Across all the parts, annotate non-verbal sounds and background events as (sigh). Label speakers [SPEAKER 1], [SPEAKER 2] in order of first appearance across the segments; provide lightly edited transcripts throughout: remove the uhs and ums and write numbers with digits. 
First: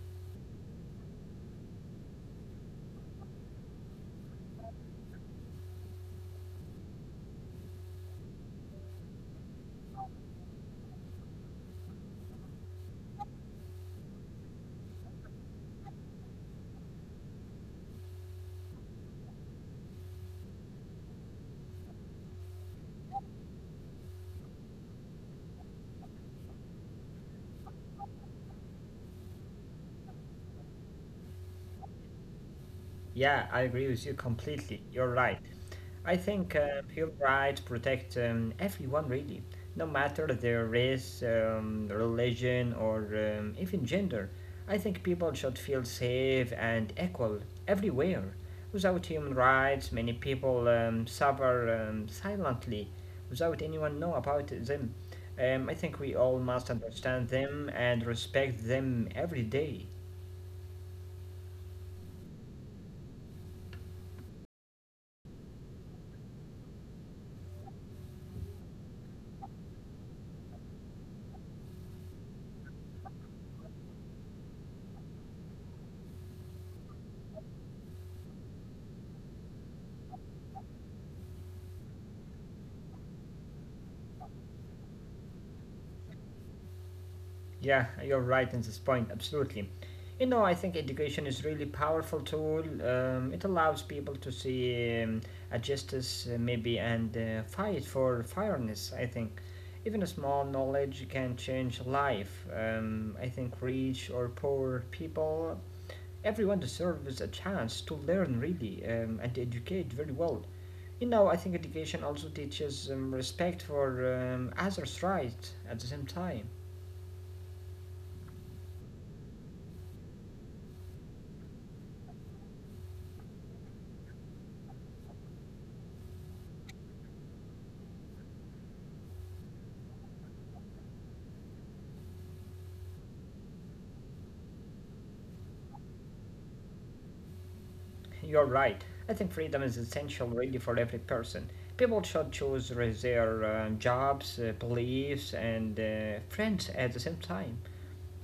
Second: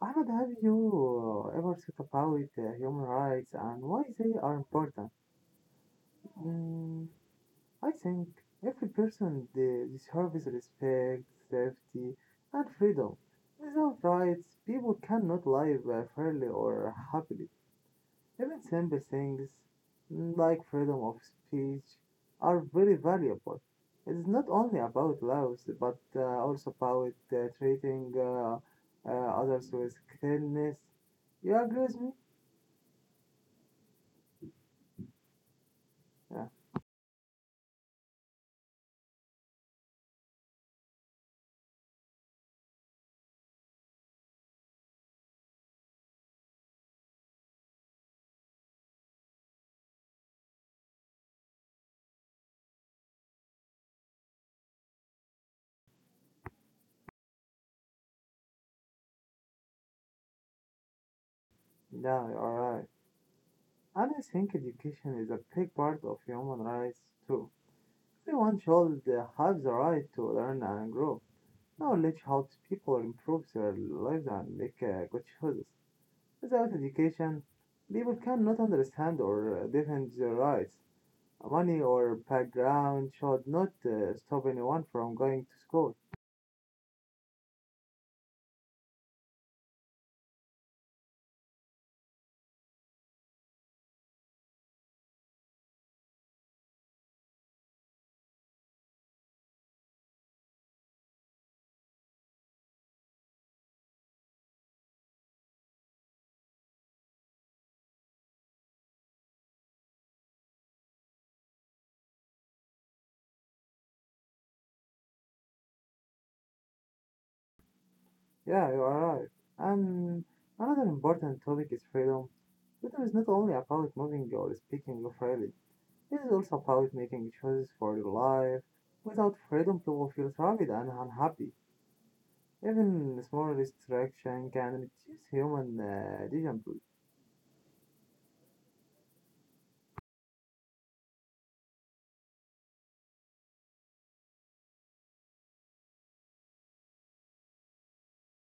[SPEAKER 1] Ahmed, have you ever thought about human rights and why they are important? Mm, I think every person deserves respect, safety, and freedom. Without rights, people cannot live fairly or happily. Even simple things like freedom of speech are very valuable. It is not only about laws, but also about treating others with kindness. You agree with me?
[SPEAKER 2] Yeah, I agree with you completely. You're right. I
[SPEAKER 1] Yeah,
[SPEAKER 2] think human rights protect everyone, really, no matter their race, religion, or even gender. I think people should feel safe and equal everywhere. Without human rights, many people suffer silently without anyone know about them. I think we all must understand them and respect them every day.
[SPEAKER 1] yeah, you're right. And I think education is a big part of human rights too. Everyone should have the right to learn and grow. Knowledge helps people improve their lives and make good choices. Without education, people cannot understand or defend their rights. Money or background should not stop anyone from going to school.
[SPEAKER 2] Yeah, you're right in this point, absolutely. You know, I think education is really powerful tool. It allows people to see a justice maybe and fight for fairness. I think even a small knowledge can change life. I think rich or poor people, everyone deserves a chance to learn really and educate very well. You know, I think education also teaches respect for others' rights at the same time.
[SPEAKER 1] Yeah, you are right. And another important topic is freedom. Freedom is not only about moving or speaking freely, it is also about making choices for your life. Without freedom, people feel trapped and unhappy. Even small restriction can reduce human agency.
[SPEAKER 2] You're right. I think freedom is essential really for every person. People should choose their jobs, beliefs, and friends at the same time.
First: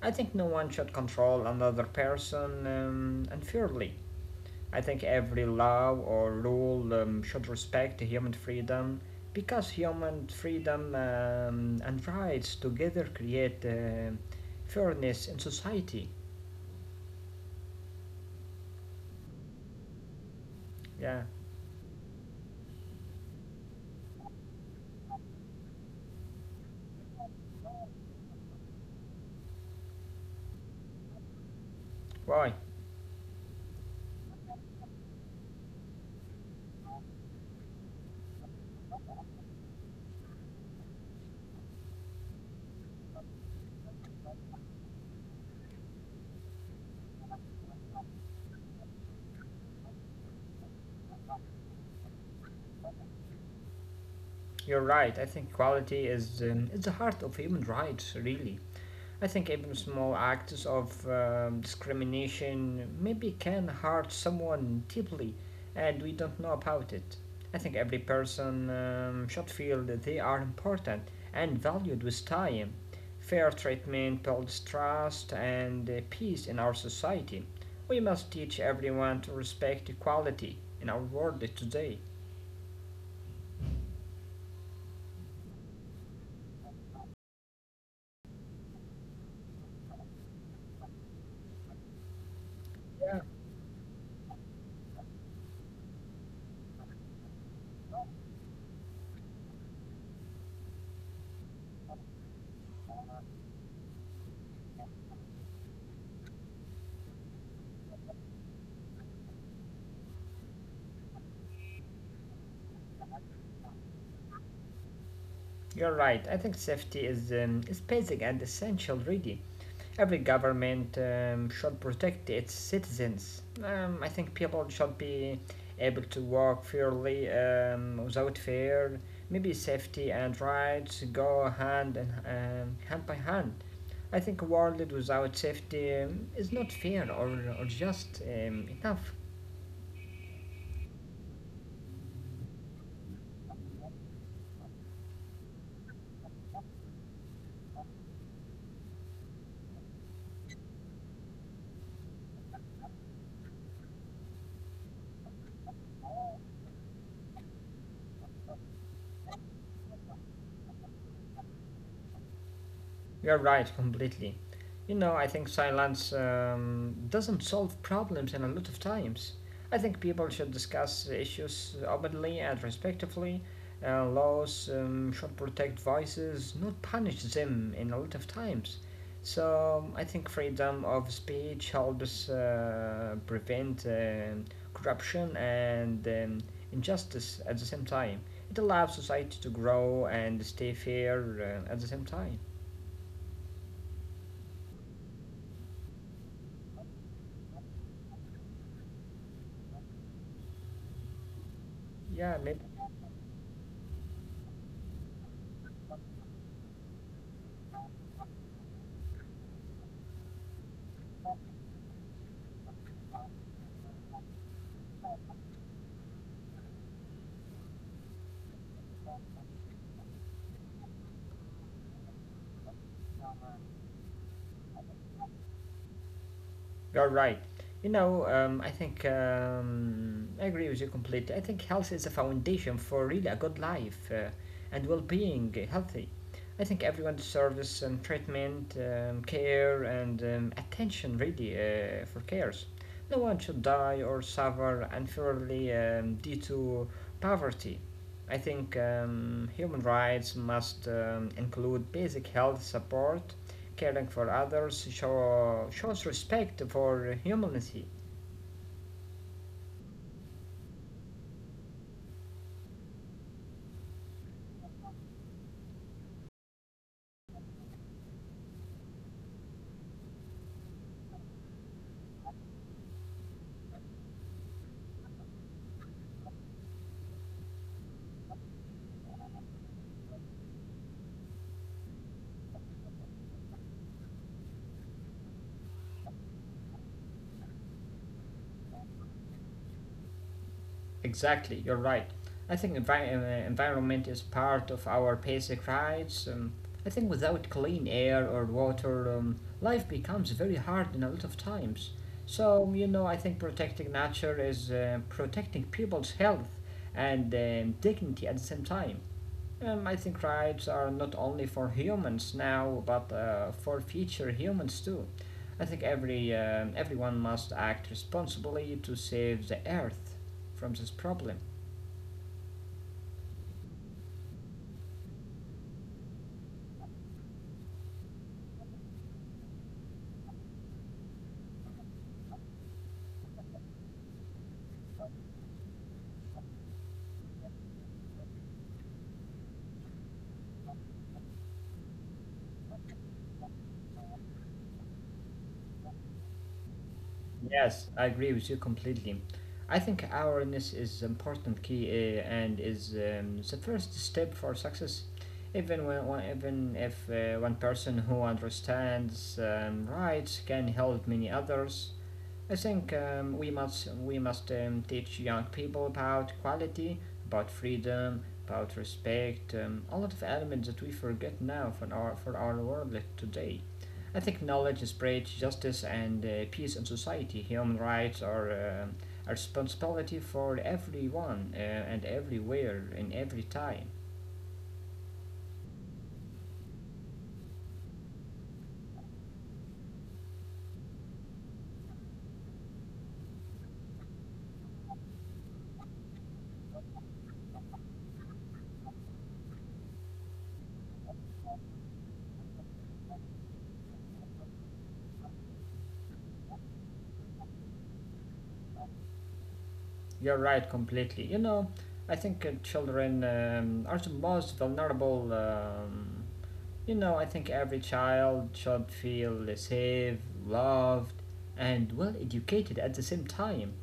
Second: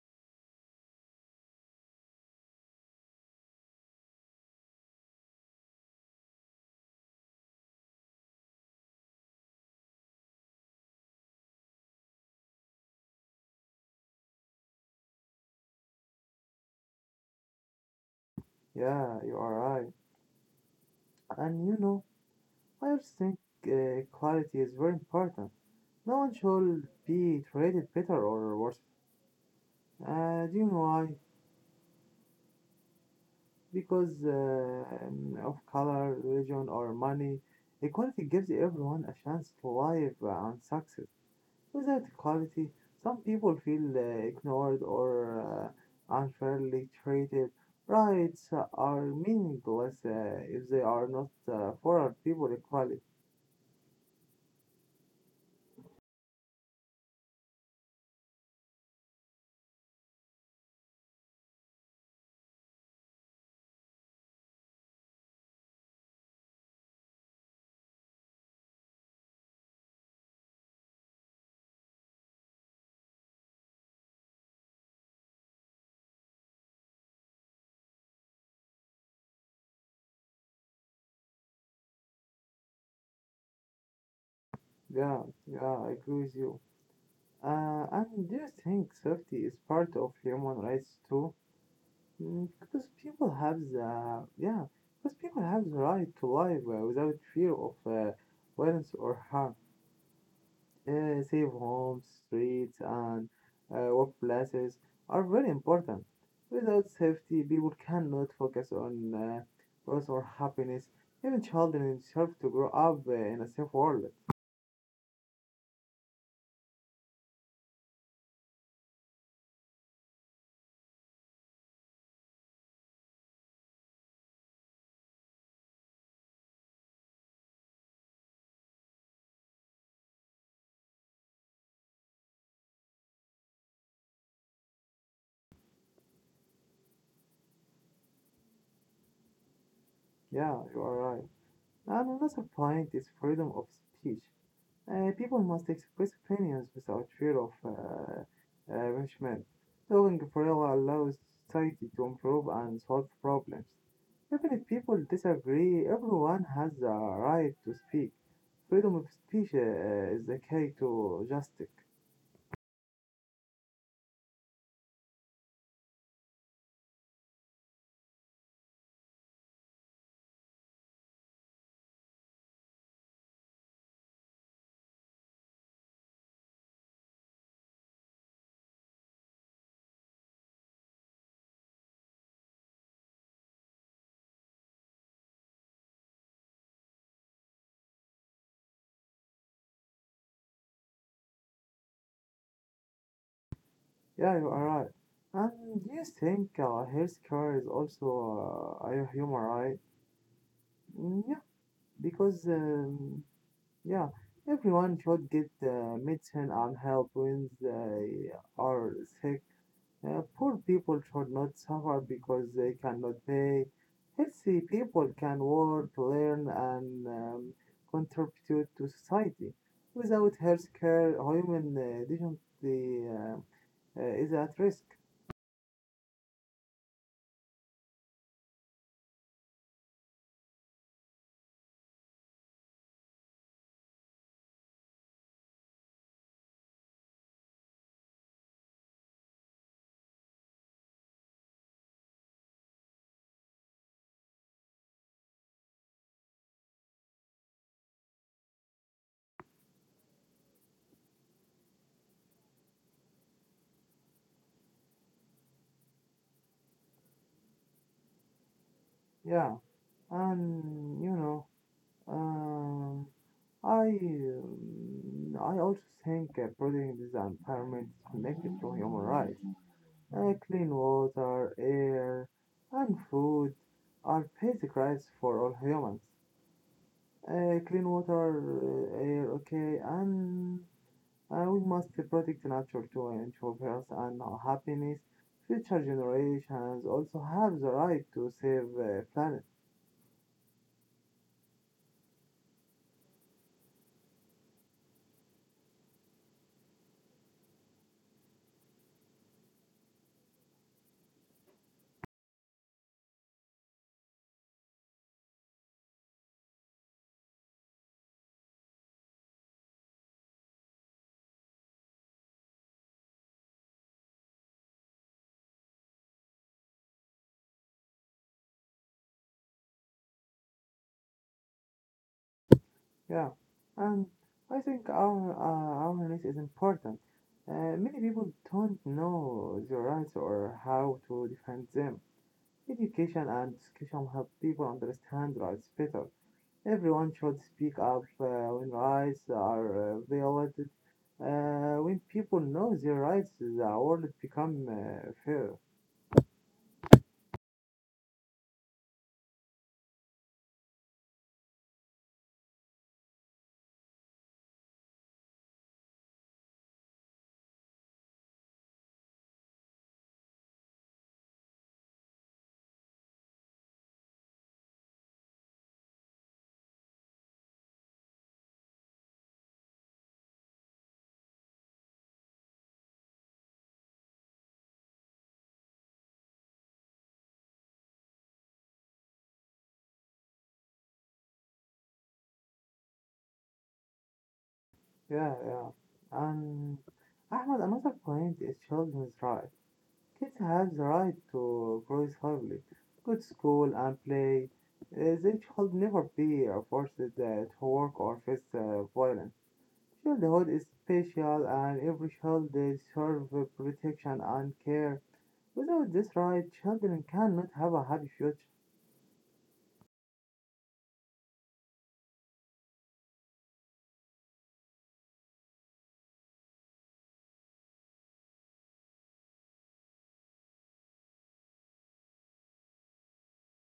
[SPEAKER 2] I think no one should control another person unfairly. I think every law or rule should respect human freedom because human freedom and rights together create fairness in society.
[SPEAKER 1] Yeah, you are right.
[SPEAKER 2] Yeah,
[SPEAKER 1] And you know, I also think quality is very important. No one should be treated better or worse. Do you know why?
[SPEAKER 2] why?
[SPEAKER 1] Because of color, religion, or money. Equality gives everyone a chance to live and success. Without equality, some people feel ignored or unfairly treated. Rights are meaningless if they are not for our people equally.
[SPEAKER 2] You're right. I think equality is the heart of human rights. Really, I think even small acts of discrimination maybe can hurt someone deeply, and we don't know about it. I think every person should feel that they are important and valued with time. Fair treatment builds trust and peace in our society. We must teach everyone to respect equality in our world today.
[SPEAKER 1] Yeah, yeah, I agree with you. And do you think safety is part of human rights too? Because people have the yeah, because people have the right to live without fear of violence or harm. Safe homes, streets, and workplaces are very important. Without safety, people cannot focus on growth or happiness. Even children deserve to grow up in a safe world.
[SPEAKER 2] You're right. I think safety is basic and essential, really. Every government should protect its citizens. I think people should be able to walk fairly without fear. Maybe safety and rights go hand and hand by hand. I think a world without safety is not fair or just enough.
[SPEAKER 1] Yeah, you are right. And another point is freedom of speech. People must express opinions without fear of punishment. Talking freely allows society to improve and solve problems. Even if people disagree, everyone has the right to speak. Freedom of speech is the key to justice.
[SPEAKER 2] You're right, completely. You know, I think silence doesn't solve problems in a lot of times. I think people should discuss issues openly and respectfully. Laws should protect voices, not punish them in a lot of times. So I think freedom of speech helps prevent corruption and injustice at the same time. It allows society to grow and stay fair at the same time.
[SPEAKER 1] Yeah, you are right. And do you think healthcare is also a human right? Yeah,
[SPEAKER 2] Yeah, maybe
[SPEAKER 1] because yeah, everyone should get the medicine and help when they are sick. Poor people should not suffer because they cannot pay. Healthy people can work, learn, and contribute to society. Without healthcare, human dignity is at risk.
[SPEAKER 2] you're right. You know, I think I agree with you completely. I think health is a foundation for really a good life and well-being, healthy. I think everyone deserves treatment, care, and attention really for cares. No one should die or suffer unfairly due to poverty. I think human rights must include basic health support, caring for others, shows respect for humanity.
[SPEAKER 1] Yeah, and you know, um, I also think protecting this environment is connected to human rights. Clean water, air, and food are basic rights for all humans. Clean water, air, okay, and we must protect nature to ensure health and happiness. Future generations also have the right to save planet.
[SPEAKER 2] Exactly, you're right. I think environment is part of our basic rights. I think without clean air or water, life becomes very hard in a lot of times. So, you know, I think protecting nature is protecting people's health and dignity at the same time. I think rights are not only for humans now, but for future humans too. I think every everyone must act responsibly to save the Earth from this problem.
[SPEAKER 1] Yeah, and I think our awareness is important. Many people don't know their rights or how to defend them. Education and discussion help people understand rights better. Everyone should speak up when rights are violated. When people know their rights, the world become fair.
[SPEAKER 2] Yes, I agree with you completely. I think awareness is important key and is the first step for success. Even when even if one person who understands rights can help many others. I think we must teach young people about quality, about freedom, about respect, a lot of elements that we forget now for our world like today. I think knowledge spreads justice and peace in society. Human rights are a responsibility for everyone and everywhere in every time.
[SPEAKER 1] Yeah, yeah. And Ahmad, another point is children's rights. Kids have the right to grow slowly. Go to school and play. They should never be forced to work or face violence. Childhood is special and every child deserves protection and care. Without this right, children cannot have a happy future.
[SPEAKER 2] You're right completely. You know, I think children are the most vulnerable. You know, I think every child should feel safe, loved, and well educated at the same time.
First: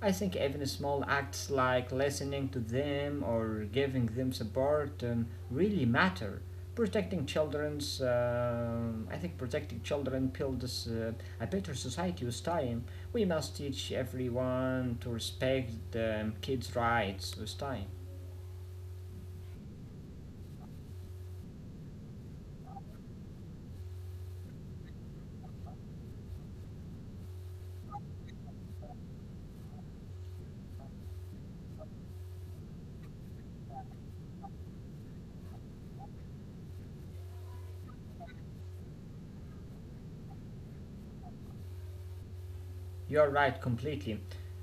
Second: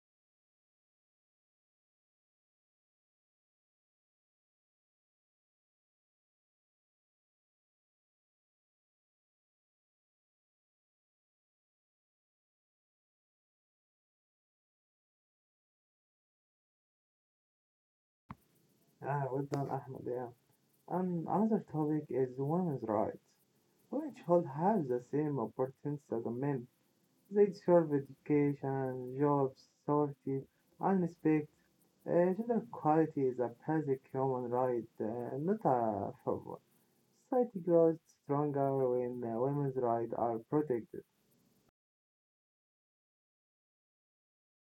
[SPEAKER 2] I think even small acts like listening to them or giving them support really matter. I think protecting children builds a better society with time. We must teach everyone to respect kids' rights with time.
[SPEAKER 1] Ah, well done, Ahmed. Yeah. Another topic is women's rights. Women should have the same opportunities as men. They deserve education, jobs, safety, and respect. Uh, gender equality is a basic human right, not a favor. Society grows stronger when women's rights are protected.
[SPEAKER 2] You're right, completely.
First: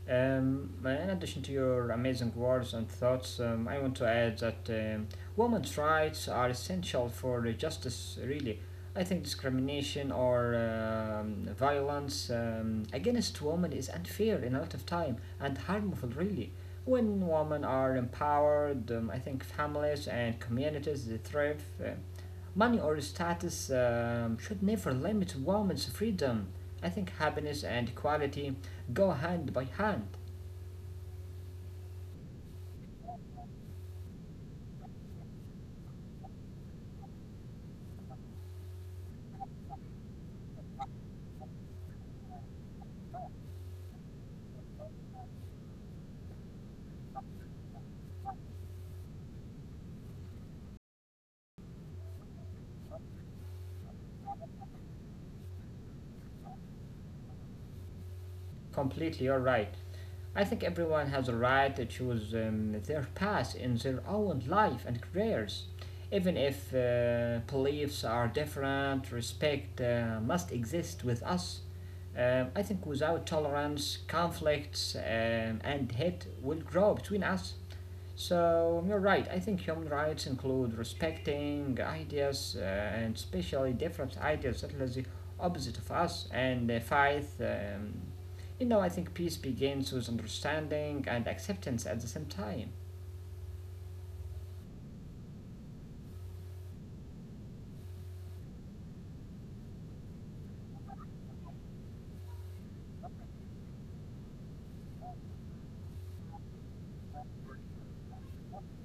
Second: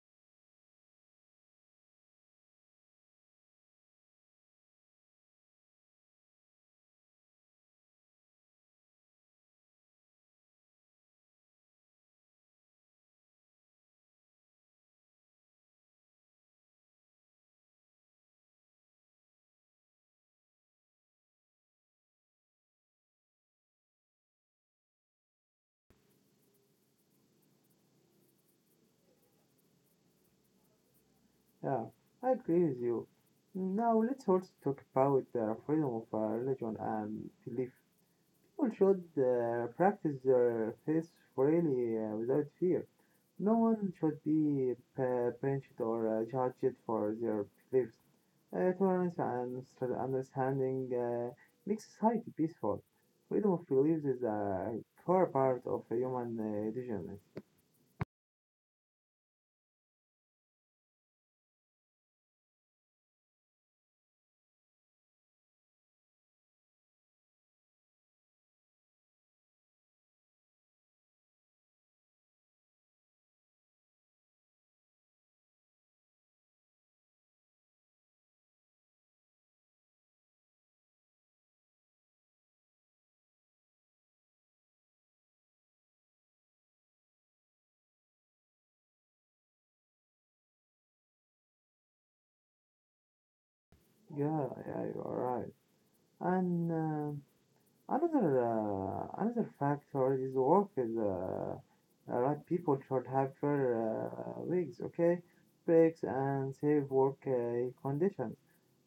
[SPEAKER 2] In addition to your amazing words and thoughts, I want to add that women's rights are essential for justice, really. I think discrimination or violence against women is unfair in a lot of time and harmful, really. When women are empowered, I think families and communities they thrive. Money or status should never limit women's freedom. I think happiness and equality go hand by hand.
[SPEAKER 1] Yeah, I agree with you. Now let's also talk about the freedom of religion and belief. People should practice their faith freely without fear. No one should be punished or judged for their beliefs. Tolerance and sort of understanding makes society peaceful. Freedom of beliefs is a core part of human development.
[SPEAKER 2] Completely, you're right. I think everyone has a right to choose their path in their own life and careers. Even if beliefs are different, respect must exist with us. I think without tolerance, conflicts and hate will grow between us. So you're right. I think human rights include respecting ideas and especially different ideas that are the opposite of us and fight. You know, I think peace begins with understanding and acceptance at the same time.
[SPEAKER 1] Yeah, yeah, you are right. And another factor is work is right. People should have fair weeks, okay, breaks, and safe work conditions.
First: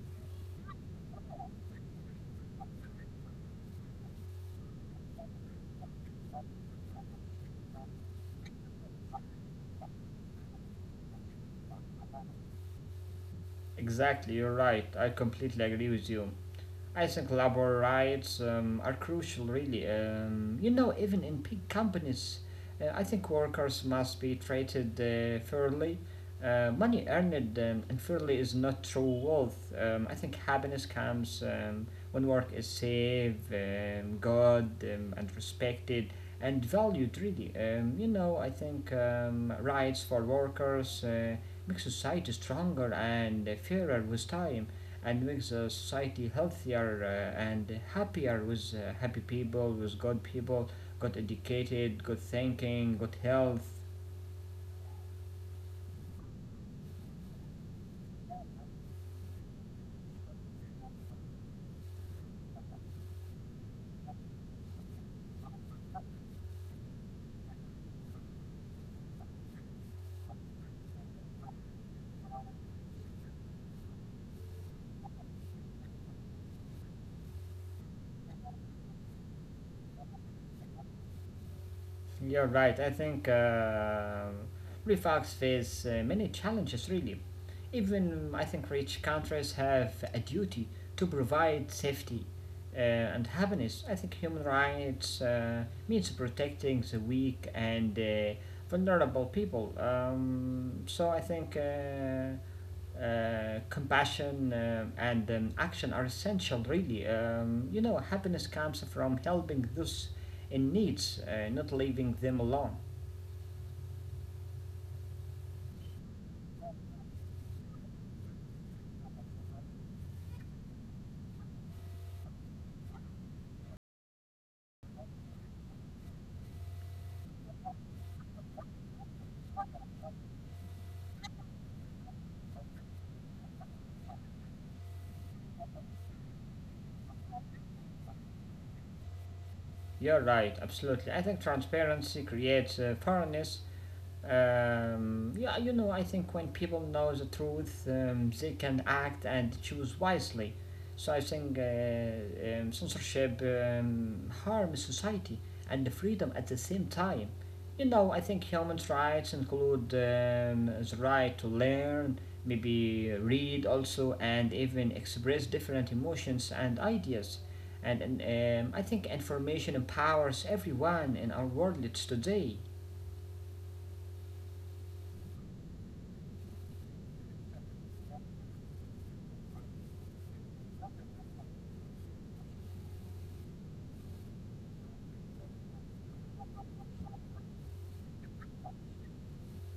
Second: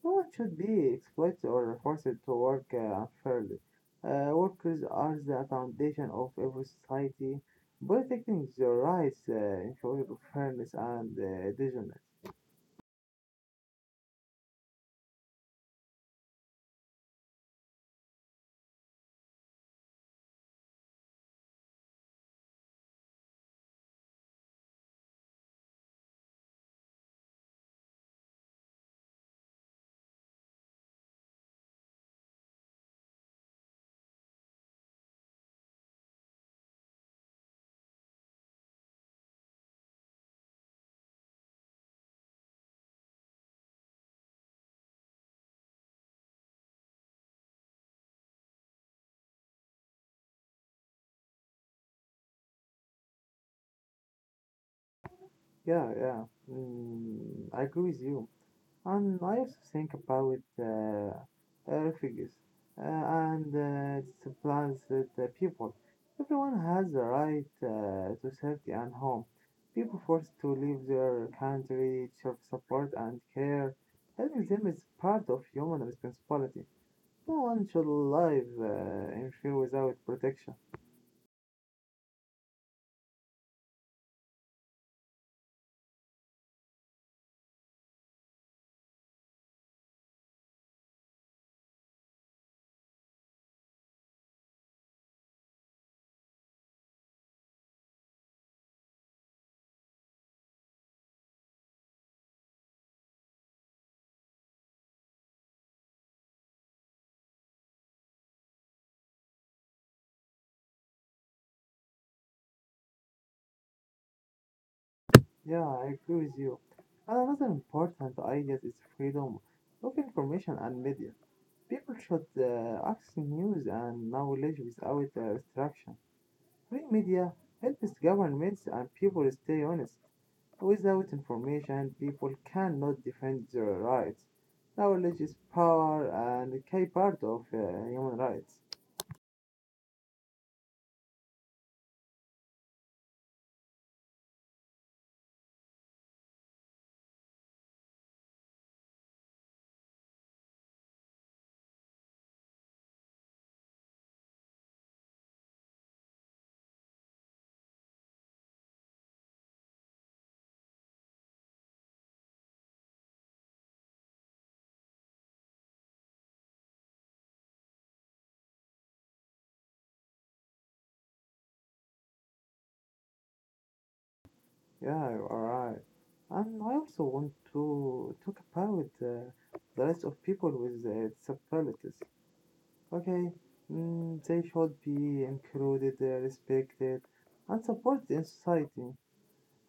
[SPEAKER 1] No one should be exploited or forced to work unfairly. Workers are the foundation of every society. Protecting their rights ensures fairness and dignity.
[SPEAKER 2] Exactly, you're right. I completely agree with you. I think labor rights are crucial, really. You know, even in big companies, I think workers must be treated fairly. Money earned unfairly is not true wealth. I think happiness comes when work is safe, good, and respected and valued, really. You know, I think rights for workers make society stronger and fairer with time and makes the society healthier and happier with happy people, with good people, good educated, good thinking, good health.
[SPEAKER 1] Yeah, yeah. I agree with you. And I think about figures and supplies that people. Everyone has the right to safety and home. People forced to leave their country, show support and care. Helping them is part of human responsibility. No one should live in fear without protection.
[SPEAKER 2] You're right. I think refugs face many challenges really. Even I think rich countries have a duty to provide safety and happiness. I think human rights means protecting the weak and vulnerable people. So I think compassion and action are essential really. You know, happiness comes from helping those in needs not leaving them alone.
[SPEAKER 1] Yeah, I agree with you. And another important idea is freedom of information and media. People should access news and knowledge without restriction. Free media helps governments and people stay honest. Without information, people cannot defend their rights. Knowledge is power and a key part of human rights.
[SPEAKER 2] You're right, absolutely. I think transparency creates fairness. Yeah, you know, I think when people know the truth, they can act and choose wisely. So I think censorship harms society and the freedom at the same time. You know, I think human rights include the right to learn, maybe read also, and even express different emotions and ideas. And I think information empowers everyone in our world today.
[SPEAKER 1] Yeah, you are right. And I also want to talk about the rights of people with disabilities. Okay, they should be included, respected, and supported in society.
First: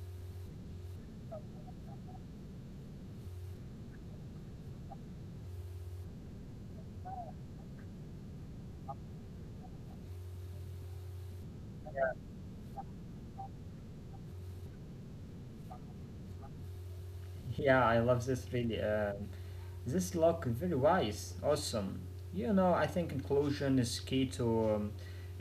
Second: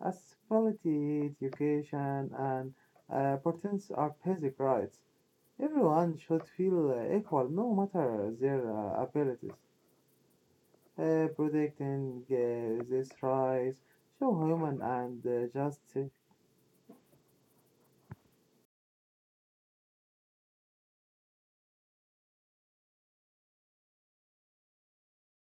[SPEAKER 1] As quality education and opportunities are basic rights. Everyone should feel equal, no matter their abilities. Protecting these rights show human and justice.
[SPEAKER 2] Yeah, I love this really. This look very wise, awesome. You know, I think inclusion is key to um,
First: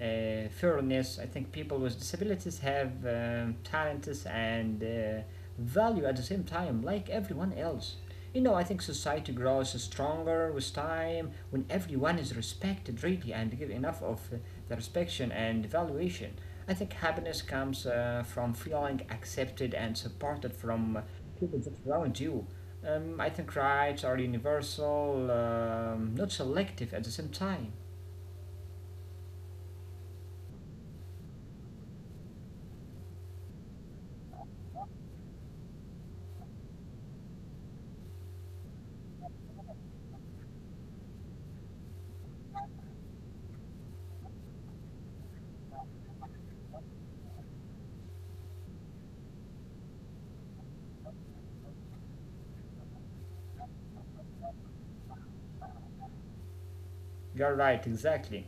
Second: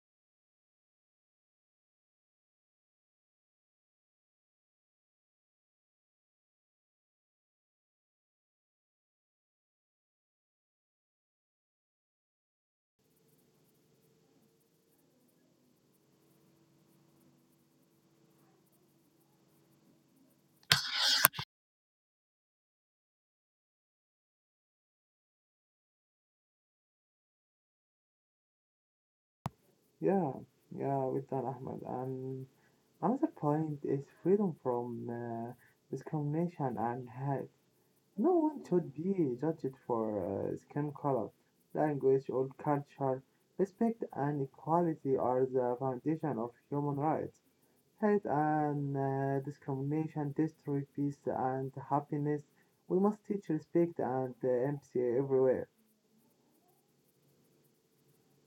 [SPEAKER 2] uh, fairness. I think people with disabilities have talents and value at the same time, like everyone else. You know, I think society grows stronger with time when everyone is respected really and give enough of the respect and valuation. I think happiness comes from feeling accepted and supported from people that around you. I think rights are universal, not selective at the same time.
[SPEAKER 1] Yeah, yeah, with done, Ahmed. And another point is freedom from discrimination and hate. No one should be judged for skin color, language, or culture. Respect and equality are the foundation of human rights. Hate and discrimination destroy peace and happiness. We must teach respect and empathy everywhere.
[SPEAKER 2] You're right, exactly.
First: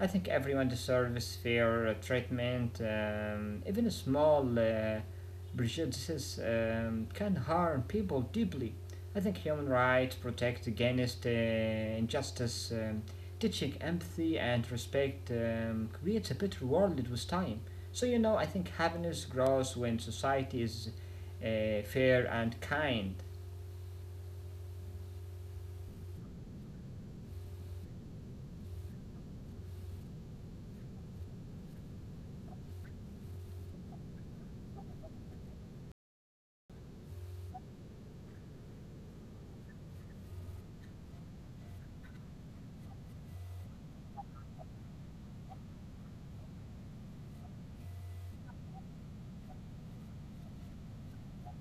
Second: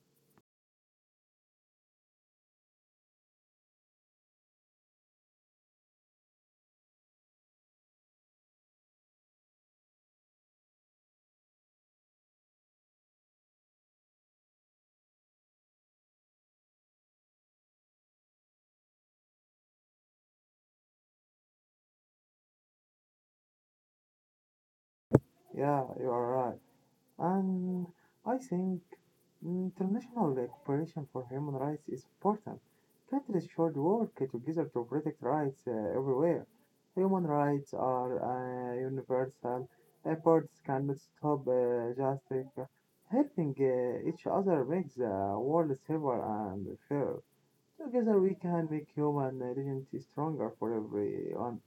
[SPEAKER 2] I think everyone deserves fair treatment. Even small prejudices can harm people deeply. I think human rights protect against injustice. Teaching empathy and respect creates a better world with time. So, you know, I think happiness grows when society is fair and kind.
[SPEAKER 1] Yeah, you are right. And I think international cooperation for human rights is important. Countries should work together to protect rights everywhere. Human rights are universal. Efforts cannot stop just helping each other makes the world safer and fair. Together we can make human dignity stronger for everyone.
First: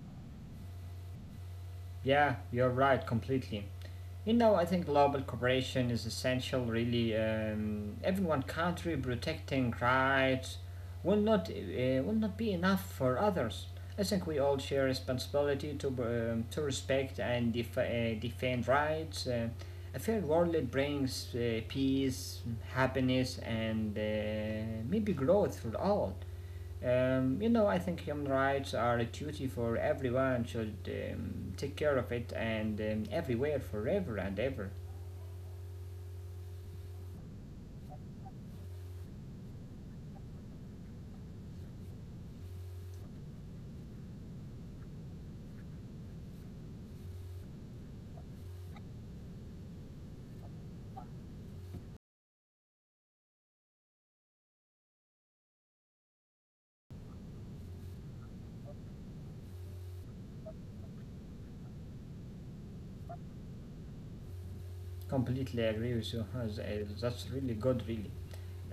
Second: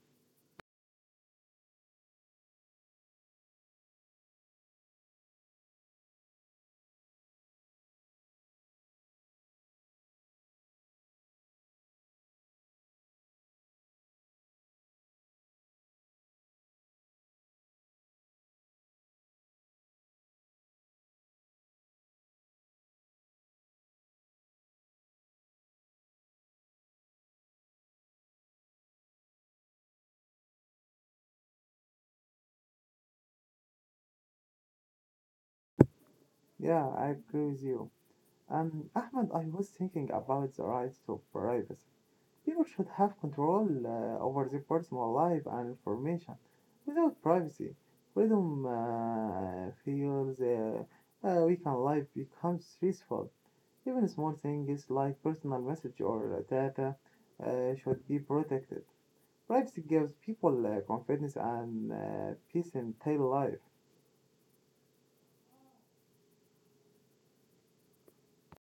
[SPEAKER 2] Yeah, you're right completely. You know, I think global cooperation is essential, really. Even one country protecting rights will not be enough for others. I think we all share responsibility to respect and defend rights. A fair world that brings peace, happiness, and maybe growth for all. You know, I think human rights are a duty for everyone should take care of it and everywhere, forever and ever.
[SPEAKER 1] Yeah, I agree with you. And Ahmed, I was thinking about the right to privacy. People should have control over their personal life and information. Without privacy, freedom feels we can life becomes stressful. Even small things like personal message or data should be protected. Privacy gives people confidence and peace in daily life.
[SPEAKER 2] Completely agree with you. (laughs) That's really good, really.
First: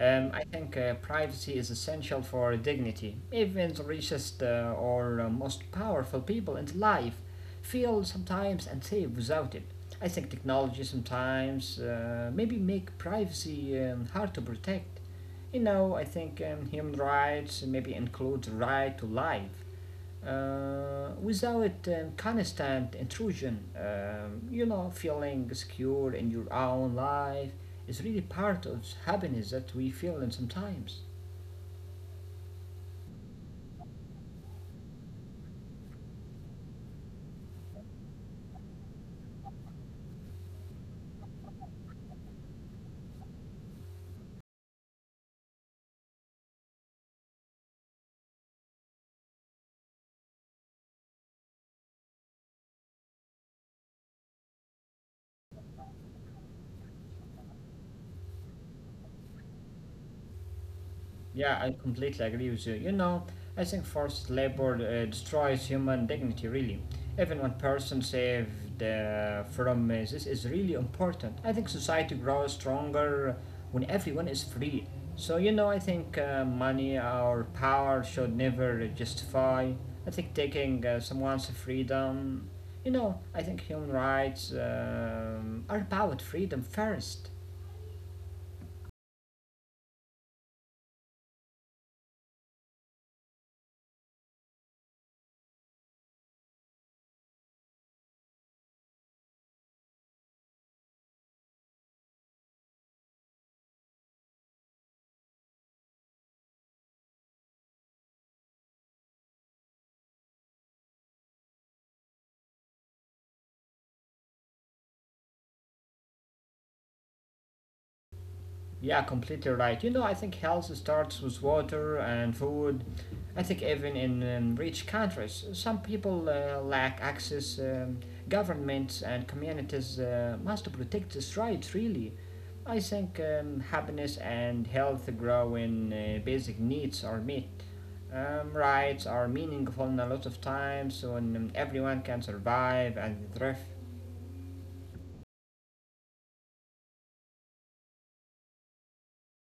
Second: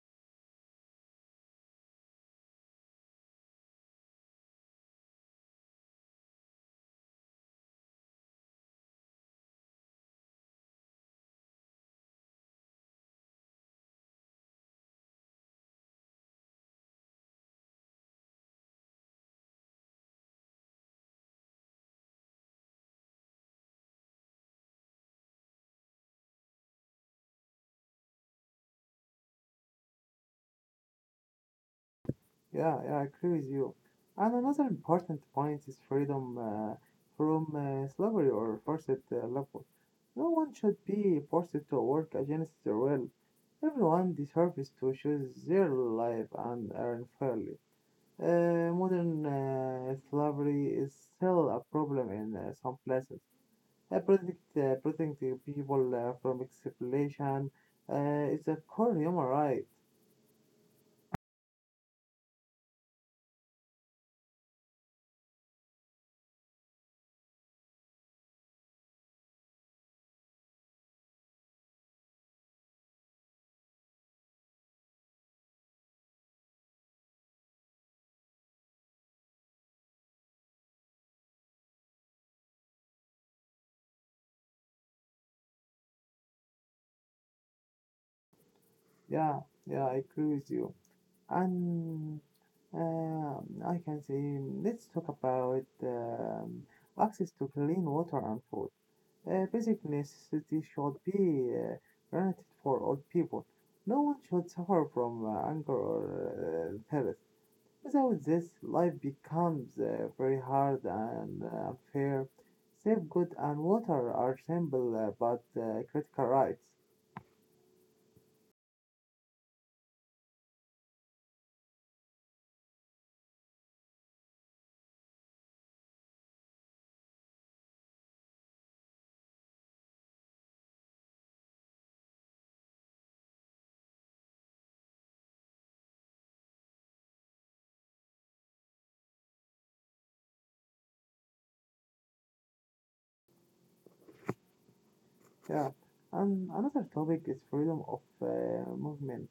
[SPEAKER 2] I think privacy is essential for dignity. Even the richest or most powerful people in life feel sometimes unsafe without it. I think technology sometimes maybe make privacy hard to protect. You know, I think human rights maybe include the right to life without constant intrusion. You know, feeling secure in your own life is really part of happiness that we feel in sometimes.
[SPEAKER 1] Yeah, yeah, I agree with you. And another important point is freedom from slavery or forced labor. No one should be forced to work against their will. Everyone deserves to choose their life and earn fairly. Modern slavery is still a problem in some places. Protecting people from exploitation is a core human right.
[SPEAKER 2] Yeah, I completely agree with you. You know, I think forced labor destroys human dignity, really. Even one person saved from this is really important. I think society grows stronger when everyone is free. So, you know, I think money or power should never justify. I think taking someone's freedom, you know, I think human rights are about freedom first.
[SPEAKER 1] Yeah, yeah, I agree with you. And I can say let's talk about access to clean water and food. Basic necessities should be granted for all people. No one should suffer from hunger or thirst. Without this, life becomes very hard and unfair. Safe food and water are simple but critical rights.
[SPEAKER 2] Yeah, completely right. You know, I think health starts with water and food. I think even in rich countries, some people lack access. Governments and communities must protect this right, really. I think happiness and health grow when basic needs are met. Rights are meaningful in a lot of times when everyone can survive and thrive.
[SPEAKER 1] Yeah. And another topic is freedom of movement.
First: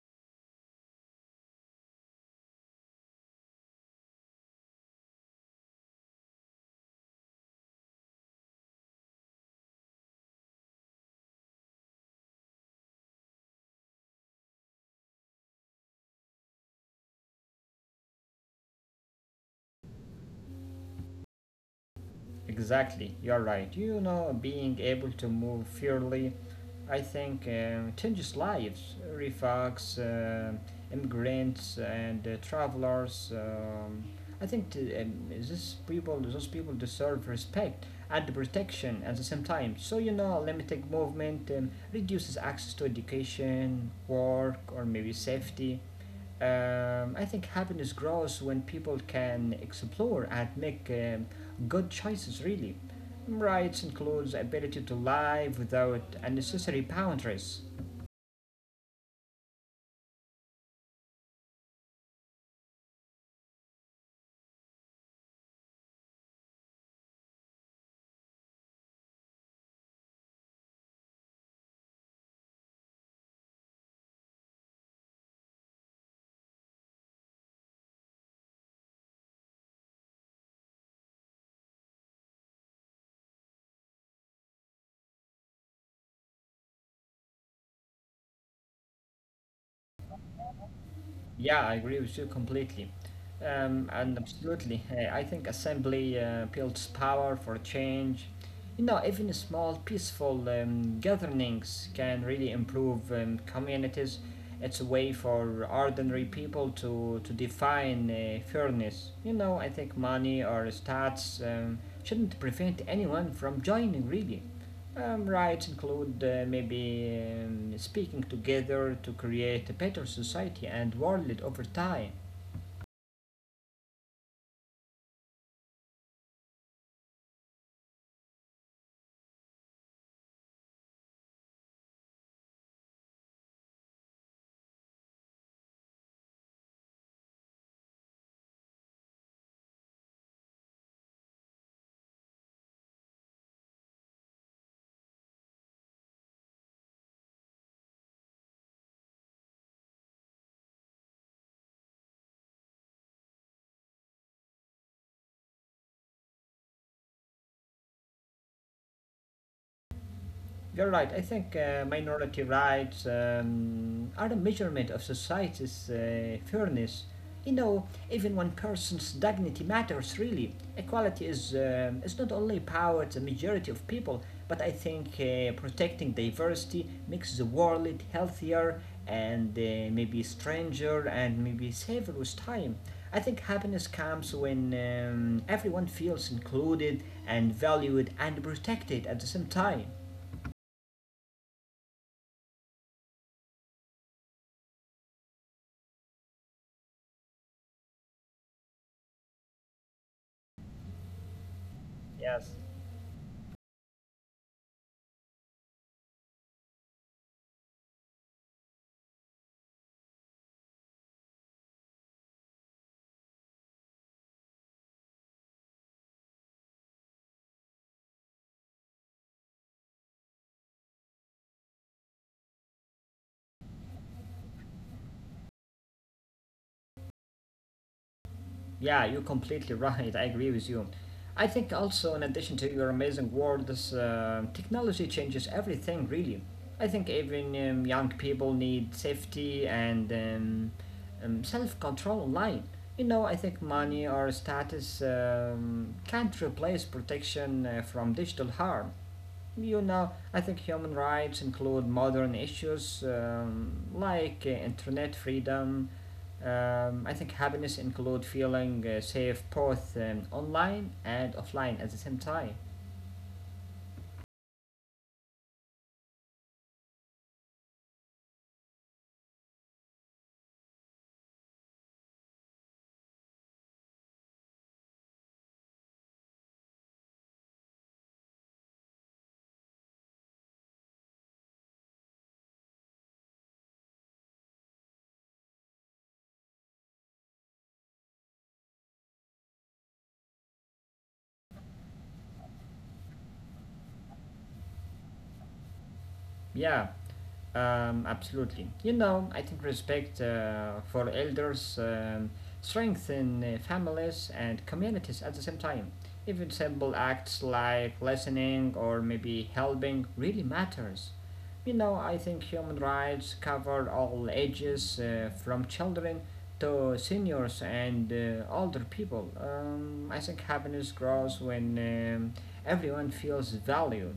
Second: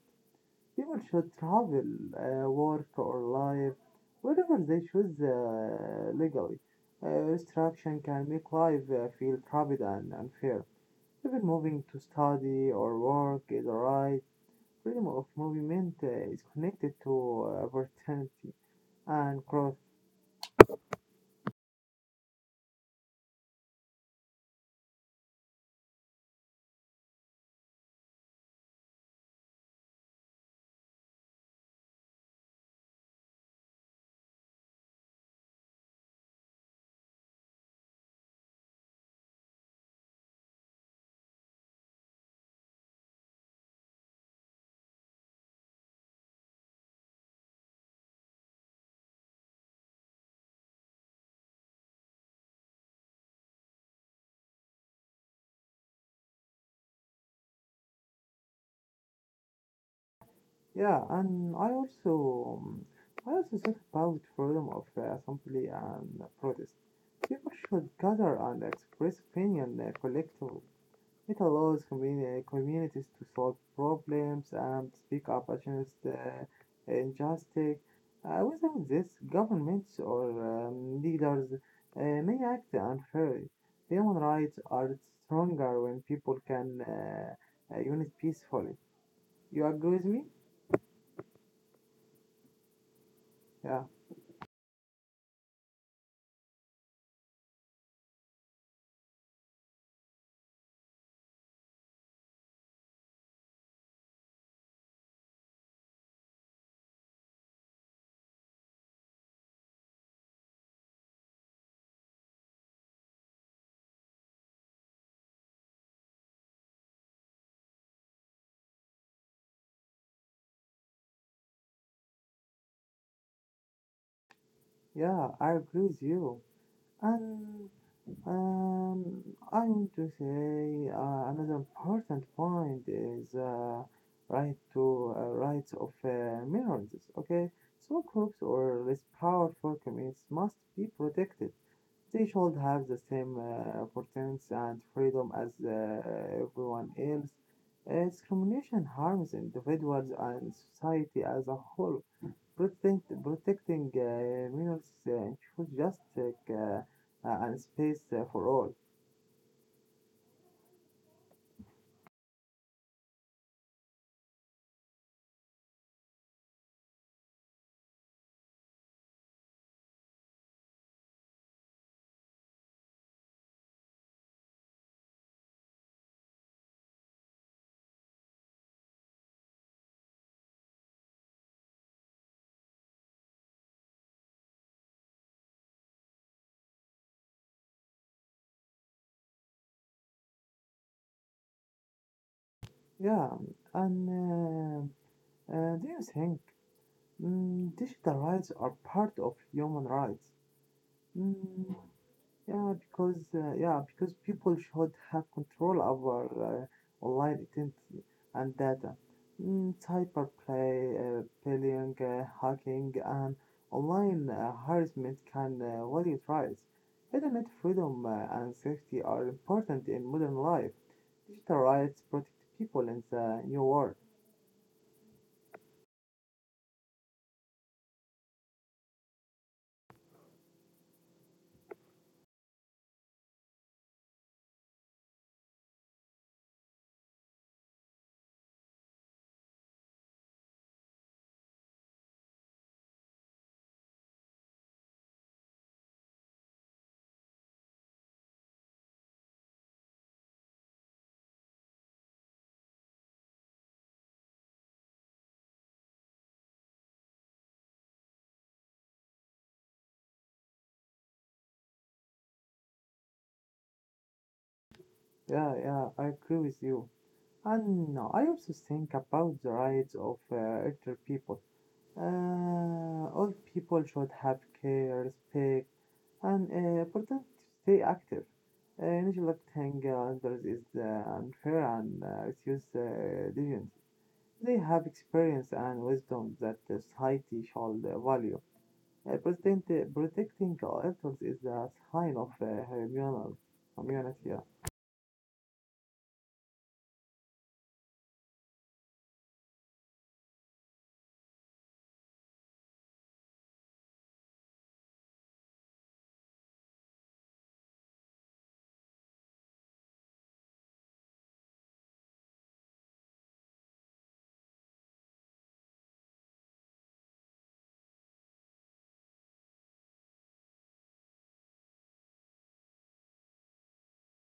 [SPEAKER 1] People should travel, work, or live wherever they choose legally. Restriction can make life feel crowded and unfair. Even moving to study or work is a right. Freedom of movement is connected to opportunity and growth.
[SPEAKER 2] Exactly, you're right. You know, being able to move freely, I think, changes lives. Refugees, immigrants, and travelers. I think these people, deserve respect and protection at the same time. So you know, limited movement reduces access to education, work, or maybe safety. I think happiness grows when people can explore and make good choices, really. Rights includes ability to live without unnecessary boundaries.
[SPEAKER 1] Yeah, and I also thought about freedom of assembly and protest. People should gather and express opinion collectively. It allows communities to solve problems and speak up against injustice. Without this, governments or leaders may act unfairly. Human rights are stronger when people can unite peacefully. You agree with me?
[SPEAKER 2] Yeah, I agree with you completely.
[SPEAKER 1] Yeah,
[SPEAKER 2] And absolutely, I think assembly builds power for change. You know, even small, peaceful gatherings can really improve communities. It's a way for ordinary people to define fairness. You know, I think money or stats shouldn't prevent anyone from joining, really. Rights include maybe speaking together to create a better society and world over time.
[SPEAKER 1] yeah, I agree with you. And Um, I want to say another important point is right to rights of minorities. Okay, so groups or less powerful communities must be protected. They should have the same opportunities and freedom as everyone else. Discrimination harms individuals and society as a whole. Protecting Minos should just like, and space for all.
[SPEAKER 2] You're right. I think minority rights are a measurement of society's fairness. You know, even one person's dignity matters really. Equality is not only power to the majority of people, but I think protecting diversity makes the world healthier and maybe stranger and maybe safer with time. I think happiness comes when everyone feels included and valued and protected at the same time.
[SPEAKER 1] Yeah, and do you think digital rights are part of human rights? Mm,
[SPEAKER 2] Yes.
[SPEAKER 1] Yeah, because people should have control over online identity and data. Cyber play, bullying, hacking, and online harassment can value rights. Internet freedom and safety are important in modern life. Digital rights protect people in the new world.
[SPEAKER 2] Yeah, you're completely (laughs) right. I agree with you. I think also, in addition to your amazing words, technology changes everything, really. I think even young people need safety and self control online. You know, I think money or status can't replace protection from digital harm. You know, I think human rights include modern issues like internet freedom. I think happiness include feeling safe both online and offline at the same time.
[SPEAKER 1] Yeah, yeah, I agree with you. And I also think about the rights of elder people. All people should have care, respect, and important to stay active. Neglecting others is unfair and refuse diligence. They have experience and wisdom that the society shall value. Protecting others is a sign of humanity. humanity.
[SPEAKER 2] Yeah, absolutely. You know, I think respect for elders strengthen families and communities at the same time. Even simple acts like listening or maybe helping really matters. You know, I think human rights cover all ages, from children to seniors and older people. I think happiness grows when everyone feels valued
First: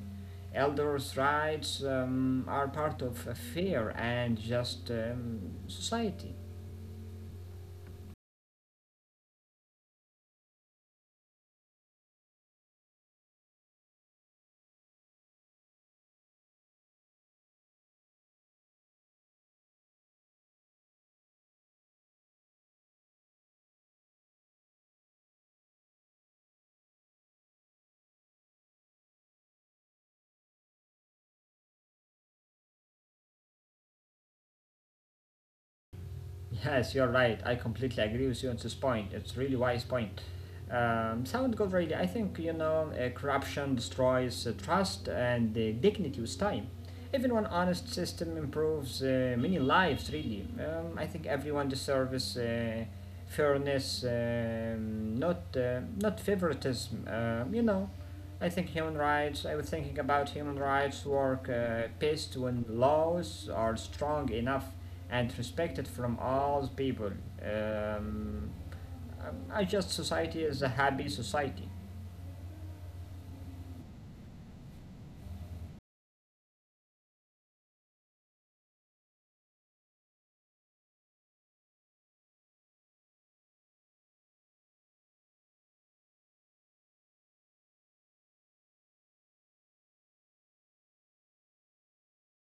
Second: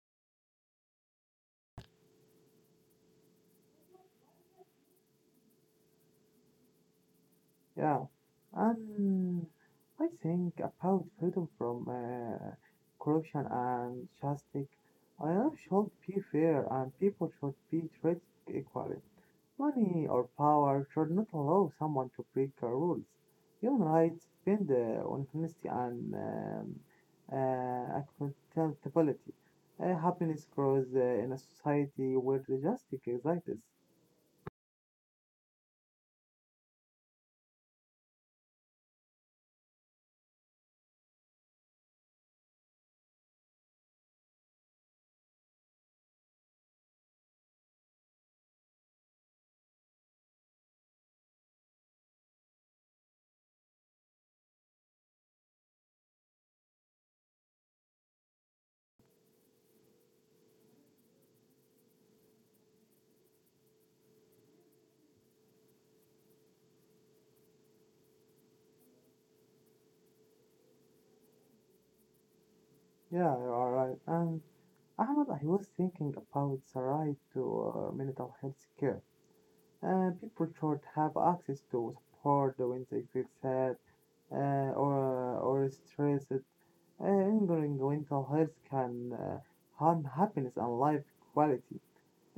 [SPEAKER 2] elders' rights are part of a fair and just society.
[SPEAKER 1] Yeah, and I think about freedom from corruption and justice. I know should be fair and people should be treated equally. Money or power should not allow someone to break the rules. Human rights depend on honesty and uh, accountability. Happiness grows in a society where the justice exists.
[SPEAKER 2] Yes, you're right. I completely agree with you on this point. It's really wise point. Sound good, really. I think you know, corruption destroys trust and dignity with time. Even one honest system improves many lives. Really, I think everyone deserves fairness, not favoritism. I was thinking about human rights work best when laws are strong enough and respected from all people. Um, I just society is a happy society.
[SPEAKER 1] Yeah, you are right. And Ahmad, I was thinking about the right to mental health care. People should have access to support when they feel sad or stressed. Ignoring mental health can harm happiness and life quality.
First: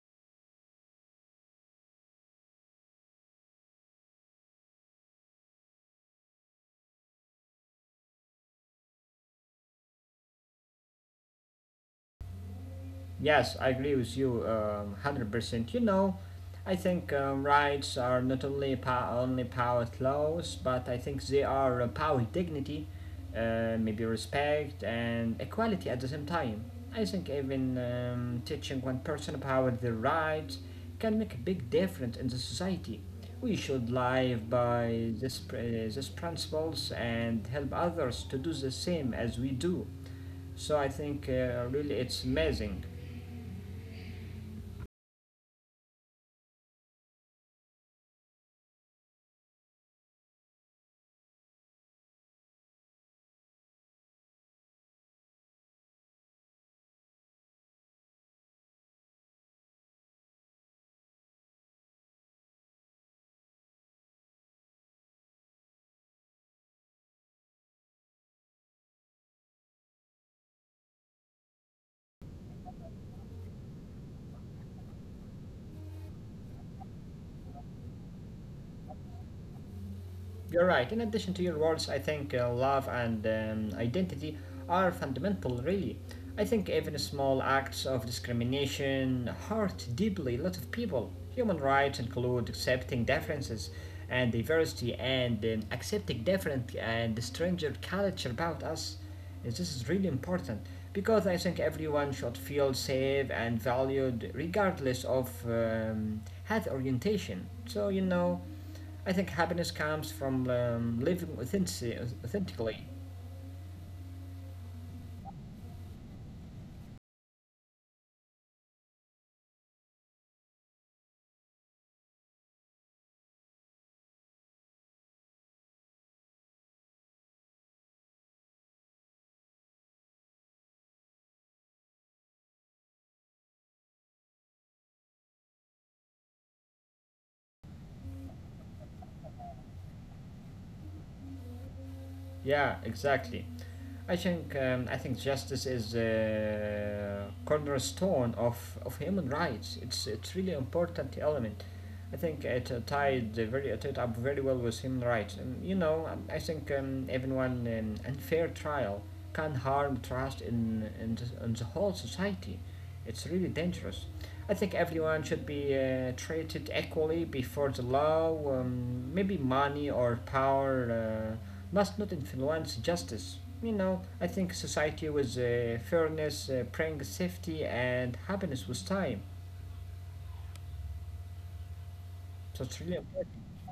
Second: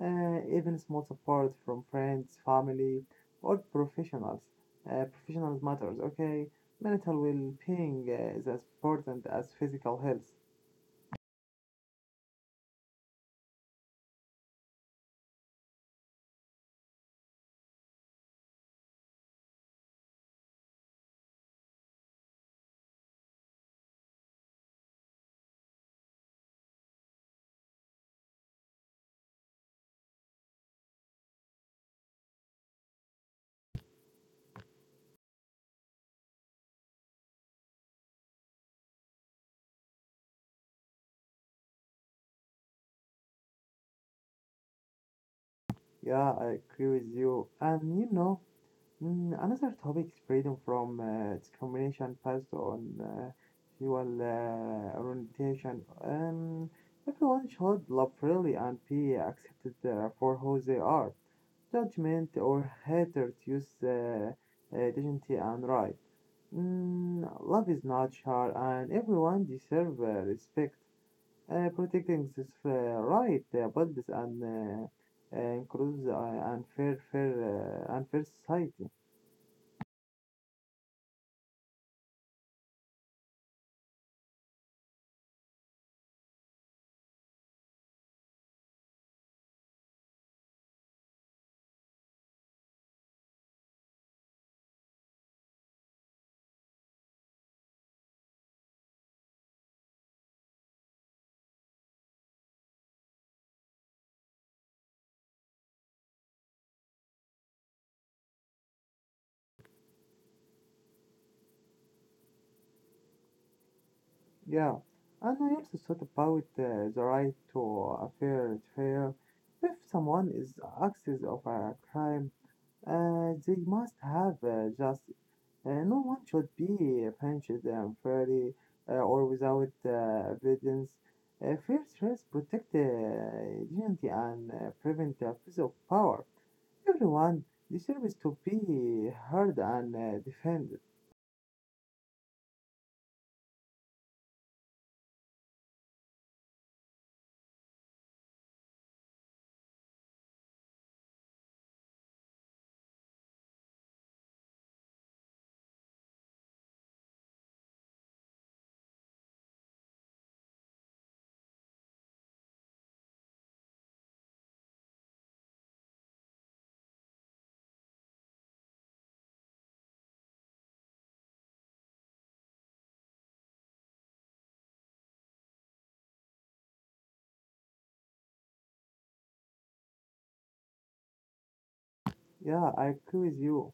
[SPEAKER 1] Even small support from friends, family, or professionals. Professionals matters, okay? Mental well-being is as important as physical health.
[SPEAKER 2] Yes, I agree with you 100%. You know, I think rights are not only power laws, but I think they are power dignity, maybe respect and equality at the same time. I think even teaching one person about their rights can make a big difference in the society. We should live by these principles and help others to do the same as we do. So I think really it's amazing.
[SPEAKER 1] Yeah, I agree with you. And you know, another topic is freedom from discrimination based on sexual orientation. Everyone should love freely and be accepted for who they are. Judgment or hatred use dignity and right. Love is natural and everyone deserves respect. Protecting this right builds an inclusive and and fair society.
[SPEAKER 2] You're right. In addition to your words, I think love and identity are fundamental, really. I think even small acts of discrimination hurt deeply a lot of people. Human rights include accepting differences and diversity and accepting different and stranger culture about us. Yes, this is really important because I think everyone should feel safe and valued regardless of health orientation. So, you know. I think happiness comes from living authentically.
[SPEAKER 1] Yeah, and I also thought about the right to a fair trial. If someone is accused of a crime, they must have justice. No one should be punished unfairly or without evidence. Fair trials protect dignity and prevent the abuse of power. Everyone deserves to be heard and defended.
[SPEAKER 2] Yeah, exactly. I think justice is a cornerstone of human rights. It's really important element. I think it tied up very well with human rights. And you know, I think everyone unfair trial can harm trust in the whole society. It's really dangerous. I think everyone should be treated equally before the law. Maybe money or power must not influence justice. You know, I think society with fairness brings safety and happiness with time. So
[SPEAKER 1] Yeah,
[SPEAKER 2] it's
[SPEAKER 1] I
[SPEAKER 2] really
[SPEAKER 1] agree with
[SPEAKER 2] important.
[SPEAKER 1] you.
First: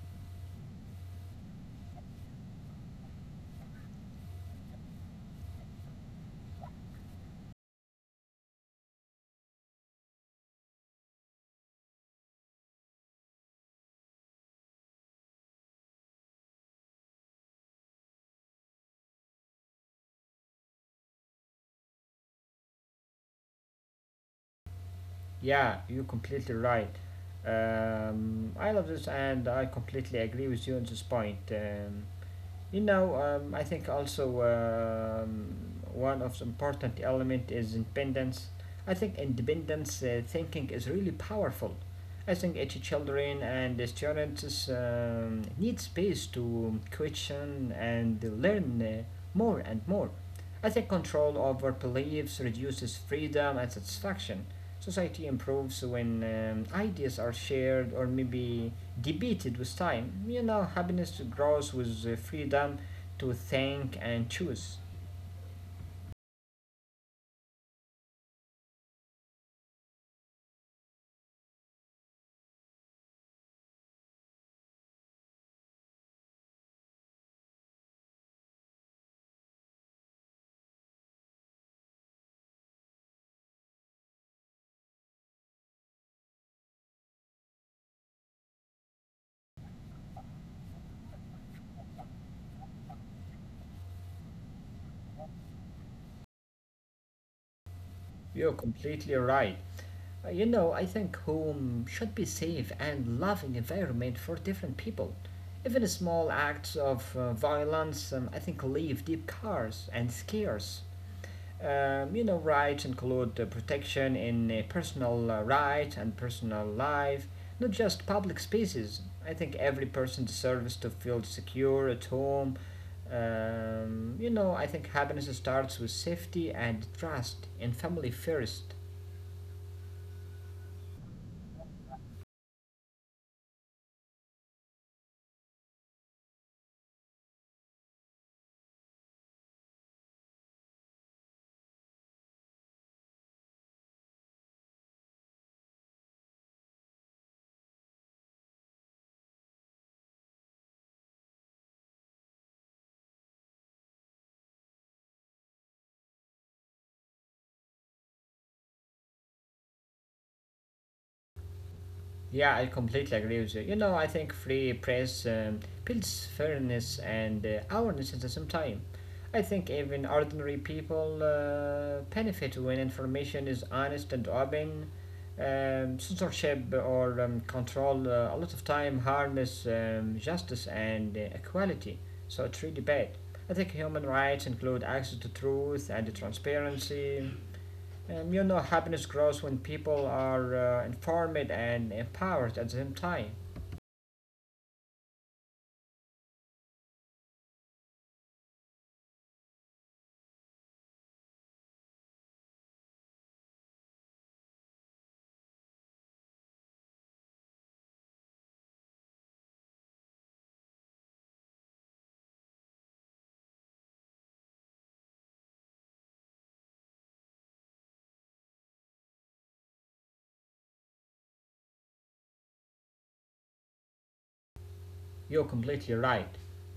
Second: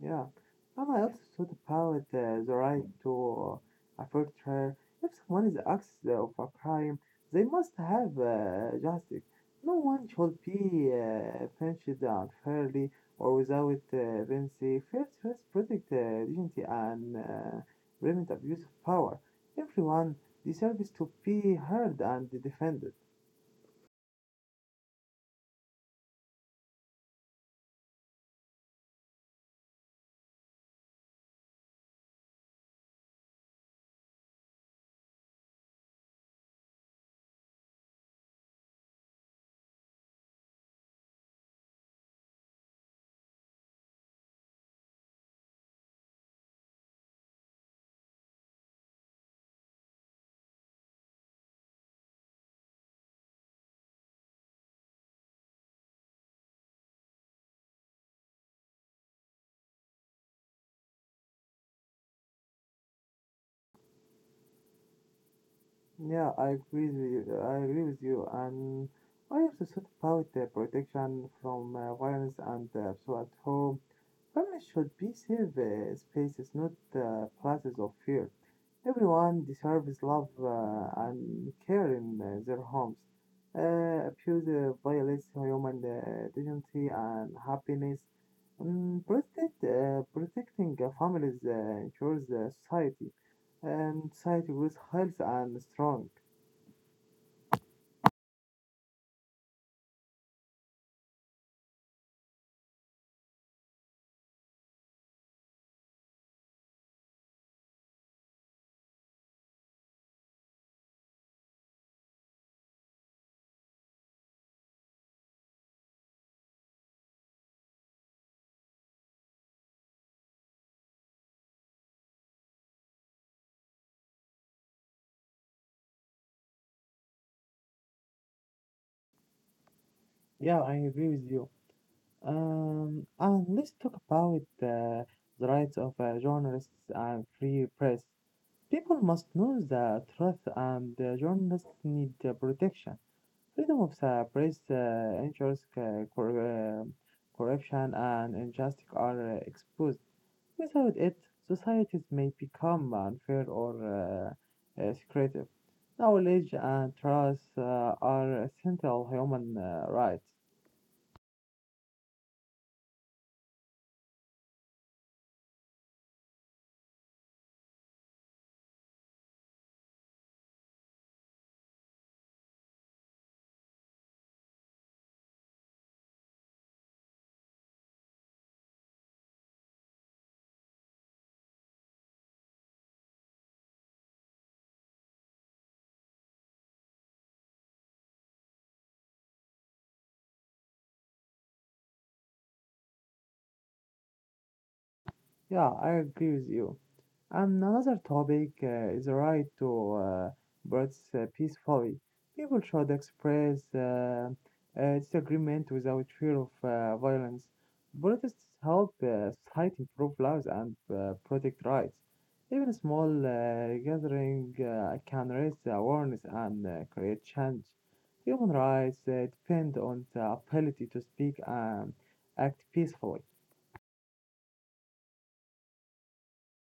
[SPEAKER 1] Yeah. Mama also thought about the right to a fair trial. If someone is accused of a crime, they must have justice. No one should be punished unfairly or without benefit. Fair trials protect dignity and prevent abuse of power. Everyone deserves to be heard and defended.
[SPEAKER 2] Yeah, you're completely right. I love this and I completely agree with you on this point. I think also one of the important element is independence. I think independence thinking is really powerful. I think each children and the students need space to question and learn more and more. I think control over beliefs reduces freedom and satisfaction. Society improves when ideas are shared or maybe debated with time. You know, happiness grows with the freedom to think and choose.
[SPEAKER 1] Yeah, I agree with you. I agree with you. And I also thought about the protection from violence and so at home. Families should be safe spaces, not places of fear. Everyone deserves love and care in their homes. Abuse violates human dignity and happiness. Protecting families ensures society, and society grows healthy and strong.
[SPEAKER 2] You're completely right. You know, I think home should be safe and loving environment for different people. Even small acts of violence, I think, leave deep scars and scares. You know, rights include protection in personal rights and personal life, not just public spaces. I think every person deserves to feel secure at home. You know, I think happiness starts with safety and trust in family first.
[SPEAKER 1] Yeah, I agree with you. And let's talk about the rights of journalists and free press. People must know the truth, and journalists need protection. Freedom of the press ensures corruption and injustice are exposed. Without it, societies may become unfair or secretive. Knowledge and trust are essential human rights.
[SPEAKER 2] Yeah, I completely agree with you. You know, I think free press builds fairness and awareness at the same time. I think even ordinary people benefit when information is honest and open. Censorship or control a lot of time harness justice and equality, so it's really bad. I think human rights include access to truth and transparency you know, happiness grows when people are informed and empowered at the same time.
[SPEAKER 1] Yeah, I agree with you. And another topic is the right to protest peacefully. People should express disagreement without fear of violence. Protests help society improve lives and protect rights. Even a small gathering can raise awareness and create change. Human rights depend on the ability to speak and act peacefully.
[SPEAKER 2] You're completely right.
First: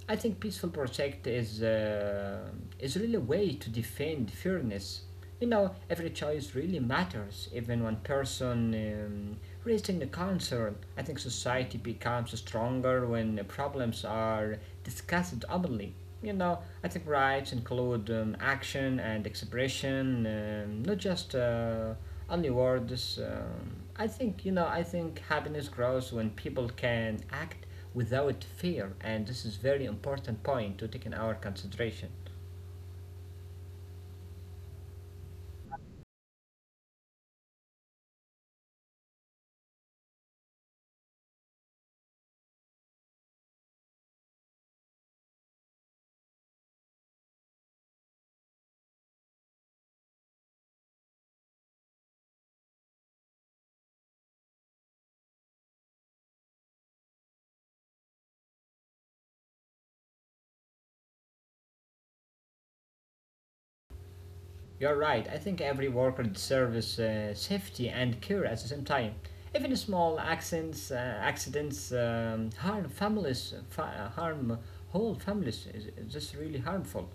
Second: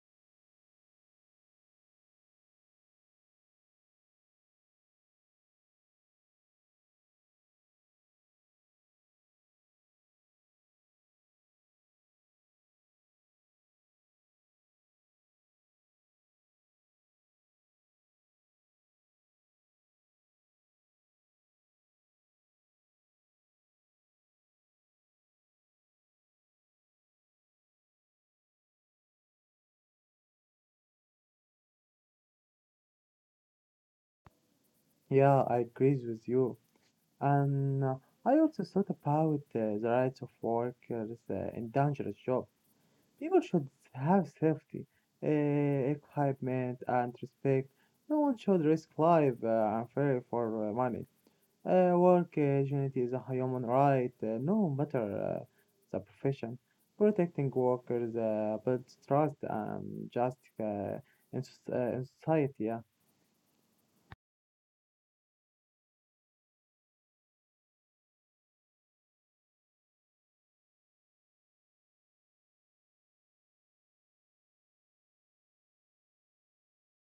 [SPEAKER 2] I think peaceful project is really a way to defend fairness. You know, every choice really matters. Even one person raising the concern, I think society becomes stronger when problems are discussed openly. You know, I think rights include action and expression, not just only words. You know, I think happiness grows when people can act without fear, and this is very important point to take in our consideration.
[SPEAKER 1] Yeah, I agree with you. And I also thought about the rights of workers in dangerous jobs. People should have safety, equipment, and respect. No one should risk life unfairly for money. Work dignity is a human right, no matter the profession. Protecting workers builds trust and justice in society. Yeah.
[SPEAKER 2] You're right, I think every worker deserves safety and care at the same time. Even small accidents harm harm whole families. Is this really harmful?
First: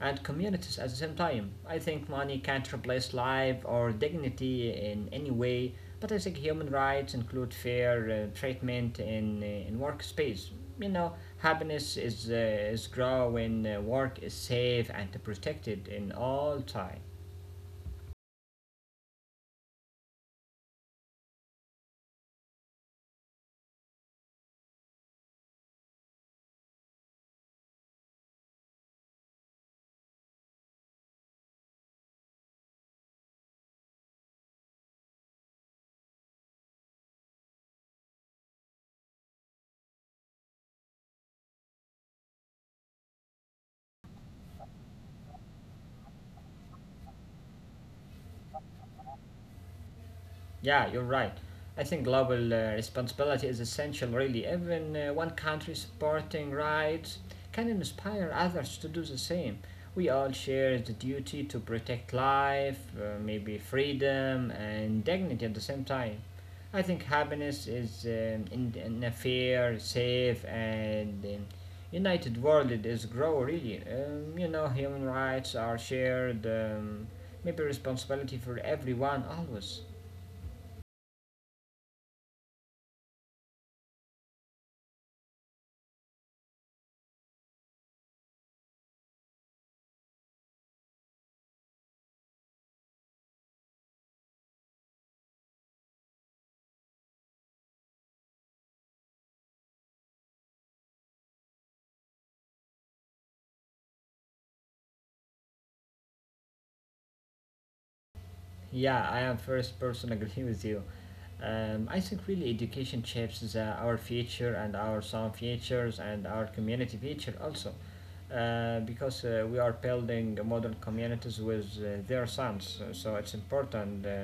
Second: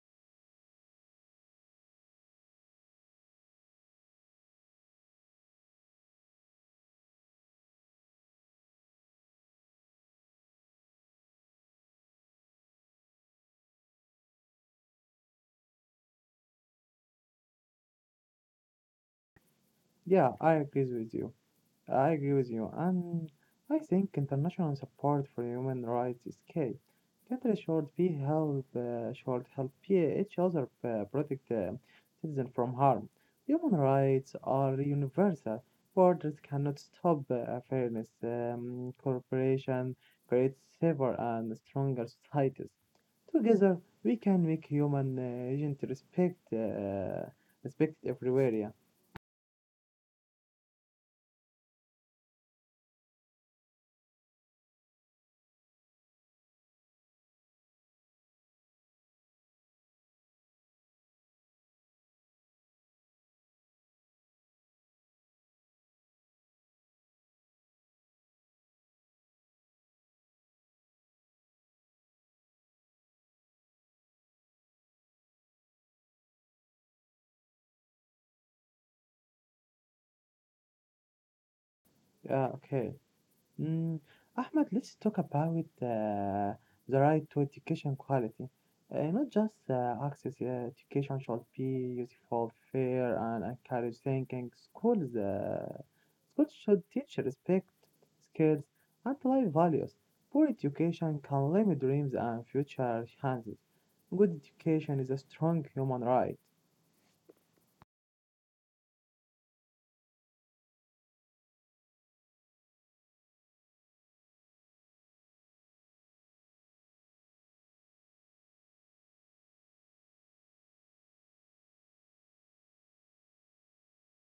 [SPEAKER 2] And communities at the same time. I think money can't replace life or dignity in any way, but I think human rights include fair treatment in workspace. You know, happiness is grow when work is safe and protected in all time.
[SPEAKER 1] yeah, I agree with you. I agree with you, and I think international support for human rights is key. Countries should be help should help each other protect citizens from harm. Human rights are universal. Borders cannot stop fairness. Cooperation creates safer and stronger societies. Together, we can make human agent respect everywhere. Yeah.
[SPEAKER 2] Yeah, you're right. I think global responsibility is essential, really. Even one country supporting rights can inspire others to do the same. We all share the duty to protect life, maybe freedom and dignity at the same time. I think happiness is in a fair, safe, and united world. It is grow really. You know, human rights are shared. Maybe responsibility for everyone always.
[SPEAKER 1] Yeah, okay. Mm, Ahmed, let's talk about the right to education quality. Not just access, education should be useful, fair, and encourage thinking. Schools should teach respect, skills, and life values. Poor education can limit dreams and future chances. Good education is a strong human right.
[SPEAKER 2] Yeah, I am first person agree with you. I think really education shapes our future and our son futures and our community future also, because we are building modern communities with their sons. So it's important uh,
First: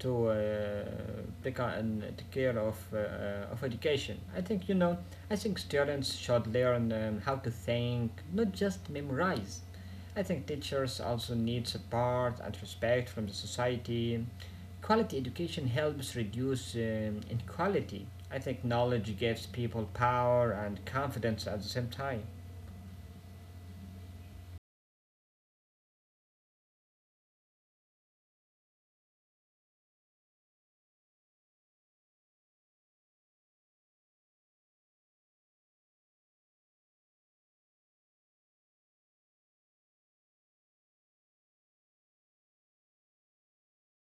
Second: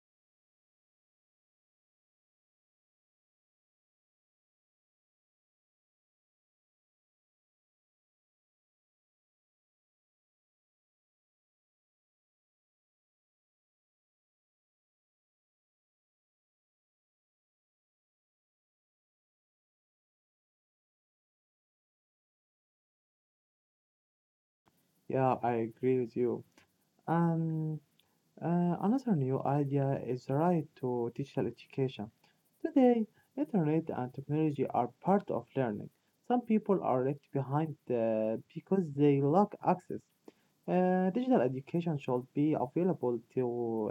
[SPEAKER 2] to uh, take on take care of education. I think you know. I think students should learn how to think, not just memorize. I think teachers also need support and respect from the society. Quality education helps reduce inequality. I think knowledge gives people power and confidence at the same time.
[SPEAKER 1] Yeah, I agree with you. Um, Another new idea is the right to digital education. Today, internet and technology are part of learning. Some people are left behind because they lack access. Digital education should be available to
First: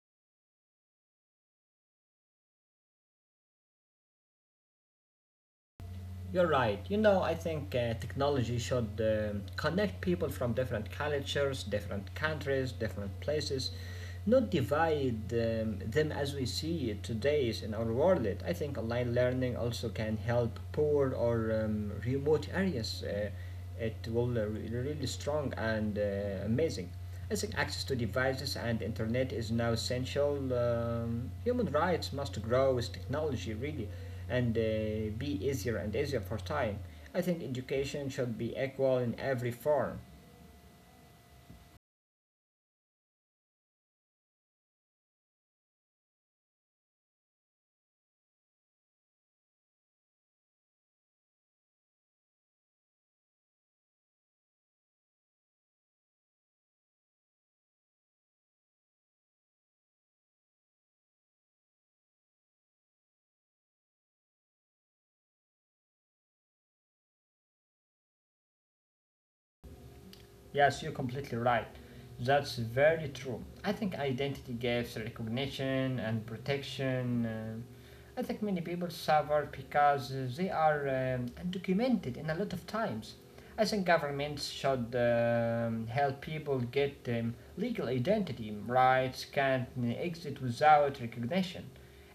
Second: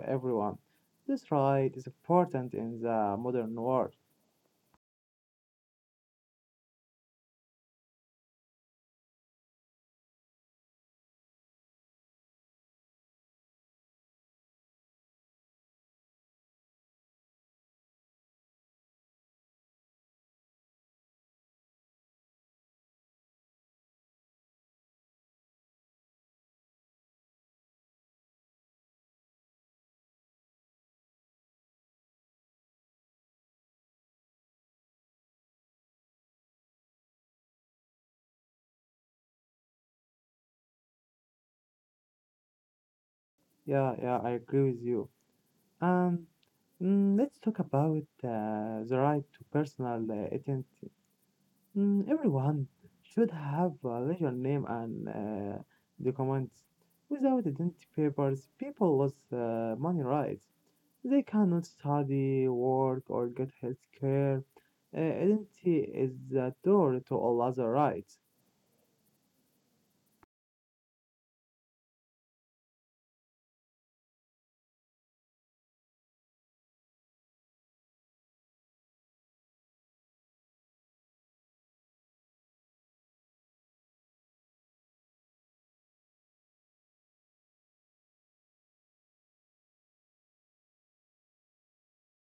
[SPEAKER 1] everyone. This right is important in the modern world.
[SPEAKER 2] You're right. You know, I think technology should connect people from different cultures, different countries, different places, not divide them as we see it today in our world. I think online learning also can help poor or remote areas. It will really strong and amazing. I think access to devices and internet is now essential. Human rights must grow with technology, really, and be easier and easier for time. I think education should be equal in every form.
[SPEAKER 1] Yeah, yeah, I agree with you. And let's talk about the right to personal everyone should have a legal name and documents. Without identity papers, people lose money rights. They cannot study, work, or get health care. Identity is the door to all other rights.
[SPEAKER 2] Yes, you're completely right. That's very true. I think identity gives recognition and protection. I think many people suffer because they are undocumented in a lot of times. I think governments should help people get legal identity. Rights can't exist without recognition.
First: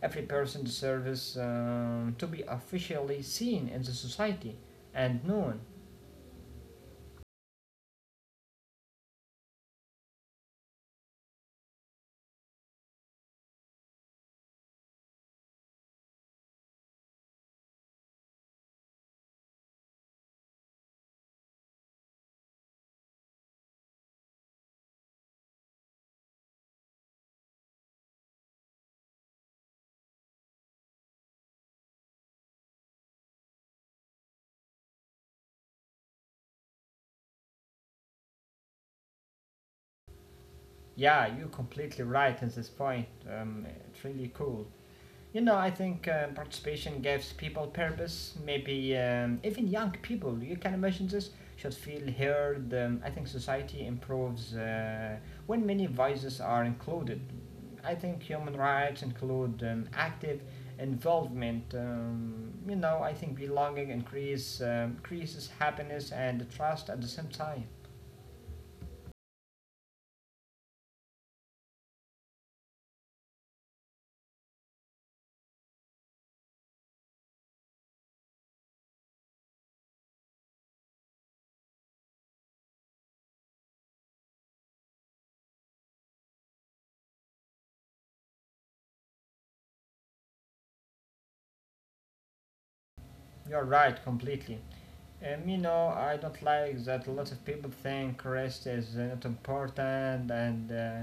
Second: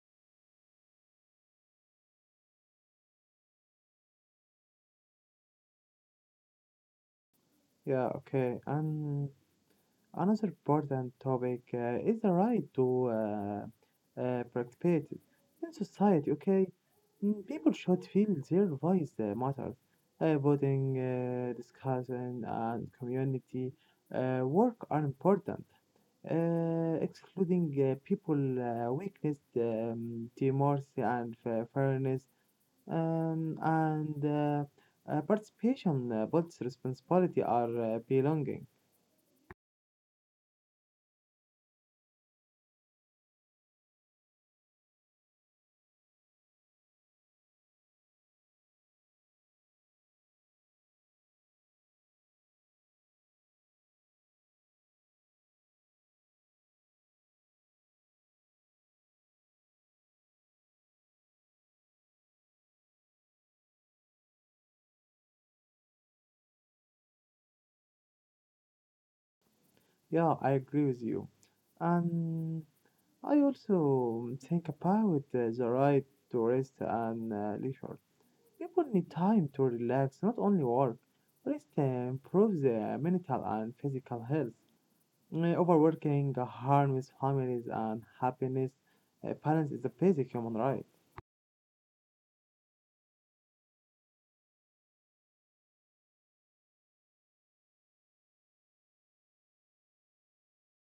[SPEAKER 2] Every person deserves to be officially seen in the society and known.
[SPEAKER 1] Yeah, okay. And another important topic is the right to participate in society, okay? People should feel their voice matters. Voting, discussion, and community work are important. Excluding people weakness, democracy, and fairness, and participation, both responsibility, are belonging.
[SPEAKER 2] Yeah, you're completely right at this point. It's really cool. You know, I think participation gives people purpose. Maybe even young people, you can imagine this, should feel heard. I think society improves when many voices are included. I think human rights include active involvement. You know, I think belonging increases happiness and trust at the same time.
[SPEAKER 1] Yeah, I agree with you. And I also think about the right to rest and leisure. People need time to relax, not only work. Rest improves mental and physical health. Overworking harms families and happiness. Balance is a basic human right.
[SPEAKER 2] You're right, completely. You know, I don't like that a lot of people think rest is not important and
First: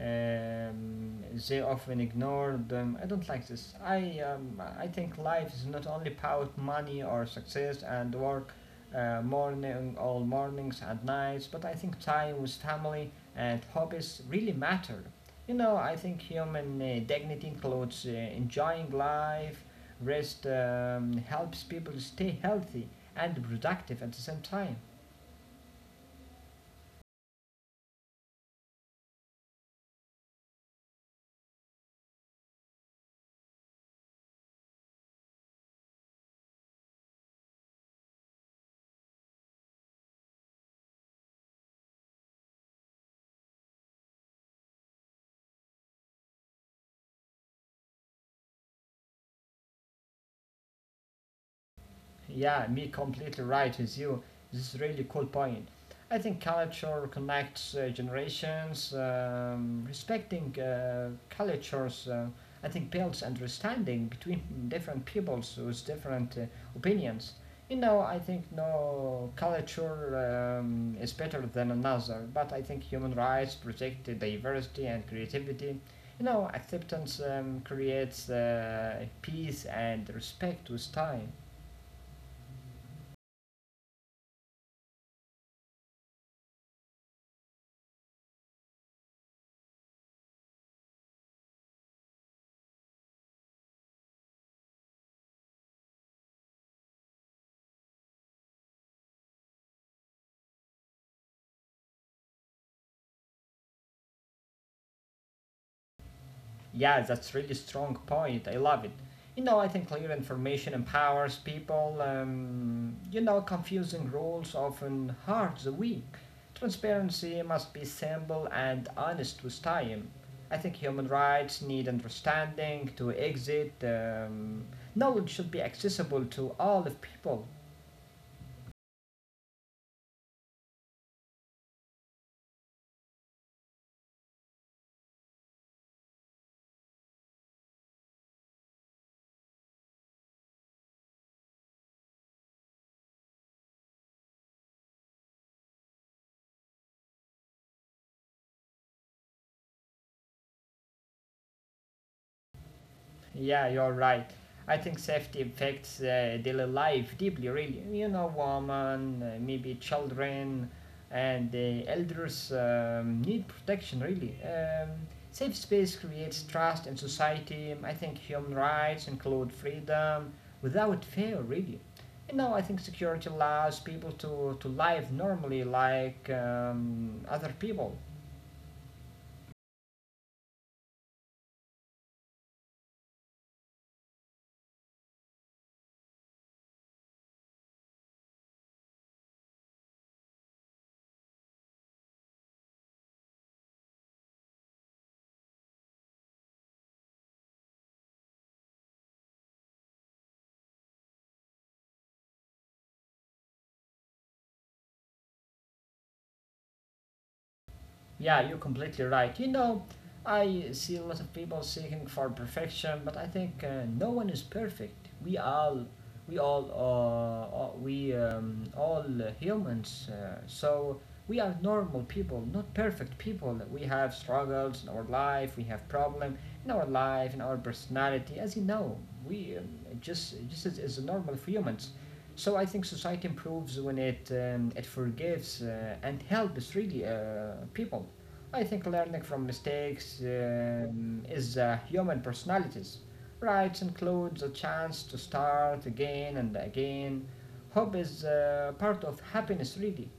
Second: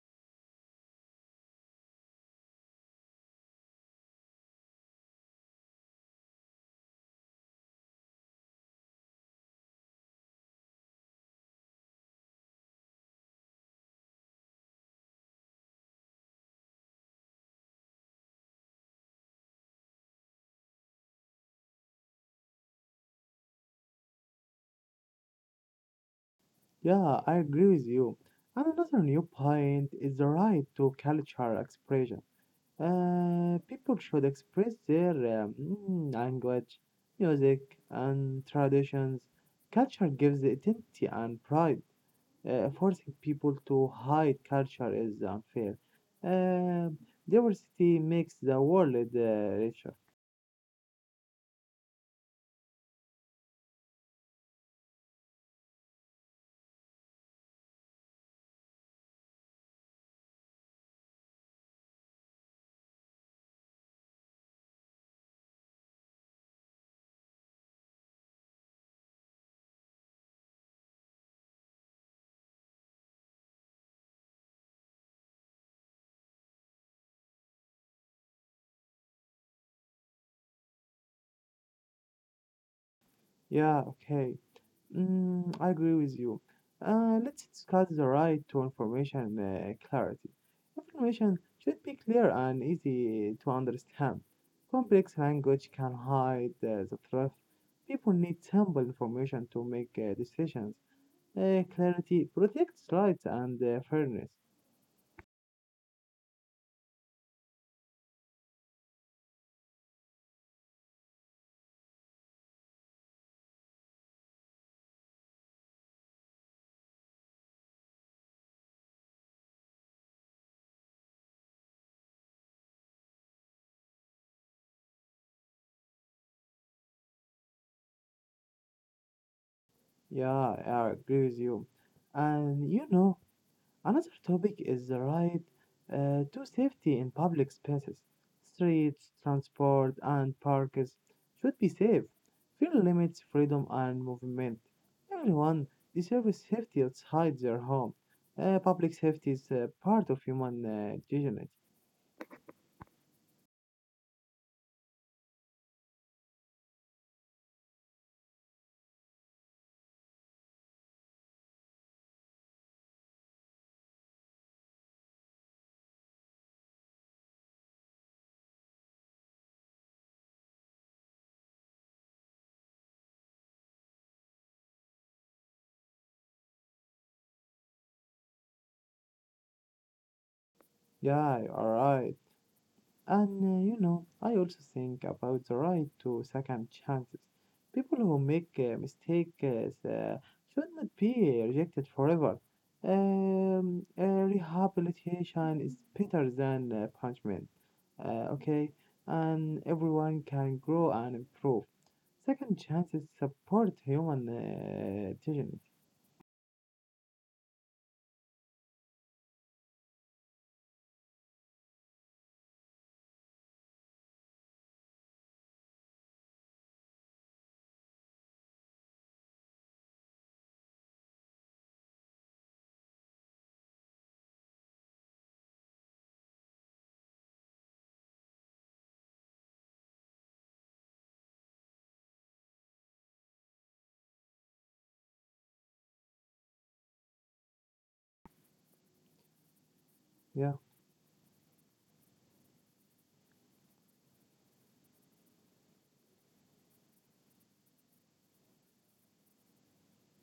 [SPEAKER 2] um, they often ignore them. I don't like this. I think life is not only about money or success and work morning, all mornings and nights, but I think time with family and hobbies really matter. You know, I think human dignity includes enjoying life, rest helps people stay healthy and productive at the same time.
[SPEAKER 1] Yeah, I agree with you. And another new point is the right to cultural expression. People should express their language, music, and traditions. Culture gives identity and pride. Forcing people to hide culture is unfair. Uh, Diversity makes the world richer.
[SPEAKER 2] Yeah, me completely right with you. This is really cool point. I think culture connects generations. Respecting cultures, I think, builds understanding between (laughs) different peoples with different opinions. You know, I think no culture is better than another, but I think human rights protect the diversity and creativity. You know, acceptance creates peace and respect with time.
[SPEAKER 1] Yeah, okay. I agree with you. Let's discuss the right to information clarity. Information should be clear and easy to understand. Complex language can hide the truth. People need simple information to make decisions. Clarity protects rights and fairness.
[SPEAKER 2] Yeah, that's really strong point. I love it. You know, I think clear information empowers people. You know, confusing rules often hurt the weak. Transparency must be simple and honest with time. I think human rights need understanding to exit. Knowledge should be accessible to all of people.
[SPEAKER 1] Yeah, I agree with you. And you know, another topic is the right to safety in public spaces. Streets, transport, and parks should be safe. Fear limits freedom and movement. Everyone deserves safety outside their home. Public safety is part of human dignity.
[SPEAKER 2] Yeah, you're right. I think safety affects daily life deeply, really. You know, women, maybe children, and the elders need protection, really. Safe space creates trust in society. I think human rights include freedom without fear, really. You know, I think security allows people to live normally like other people.
[SPEAKER 1] Yeah, all right. And you know, I also think about the right to second chances. People who make mistakes should not be rejected forever. Rehabilitation is better than punishment. Okay, and everyone can grow and improve. Second chances support human dignity.
[SPEAKER 2] Yeah, you're completely right. You know, I see a lot of people seeking for perfection, but I think no one is perfect. We all humans. So we are normal people, not perfect people. We have struggles in our life. We have problem in our life, in our personality. As you know, we just as normal humans. So I think society improves when it forgives and helps really people. I think learning from mistakes
[SPEAKER 1] Yeah,
[SPEAKER 2] is human personalities. Rights includes a chance to start again and again. Hope is part of happiness really.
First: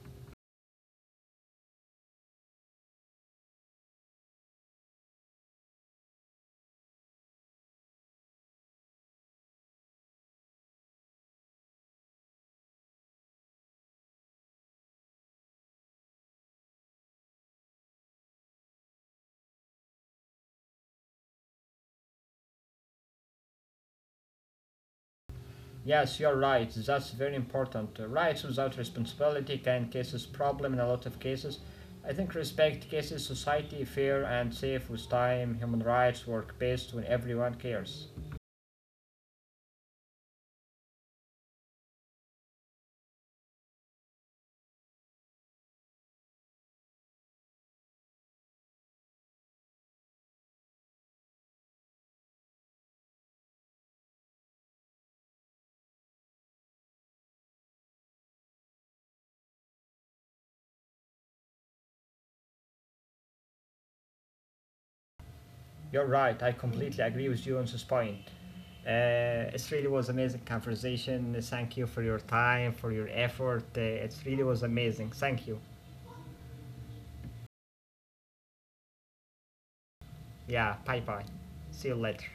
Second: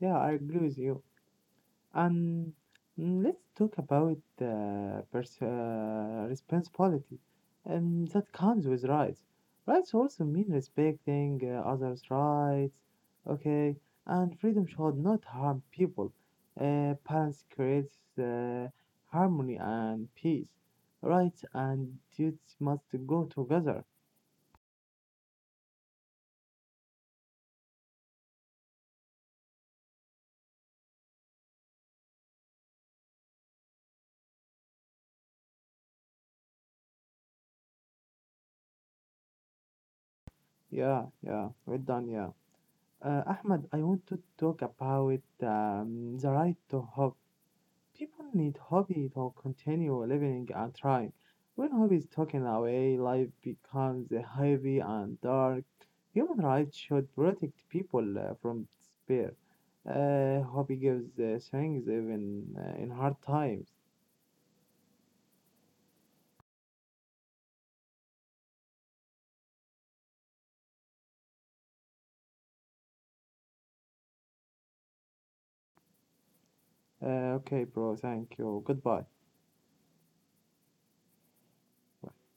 [SPEAKER 1] yeah, I agree with you. And let's talk about the responsibility that comes with rights. Rights also mean respecting others' rights, okay? And freedom should not harm people. Balance creates harmony and peace. Rights and duties must go together.
[SPEAKER 2] Yes, you're right. That's very important. Rights without responsibility can cause problem in a lot of cases. I think respect cases society fair and safe with time. Human rights work best when everyone cares.
[SPEAKER 1] Yeah, yeah, well done, yeah. Ahmed, I want to talk about the right to hope. People need hobby to continue living and trying. When hobbies taken away, life becomes heavy and dark. Human rights should protect people from despair. Hobby gives strength even in hard times.
[SPEAKER 2] You're right. I completely agree with you on this point. It really was amazing conversation. Thank you for your time, for your effort. It really was amazing. Thank you.
[SPEAKER 1] Okay, bro. Thank you. Goodbye.
[SPEAKER 2] Yeah. Bye bye. See you later.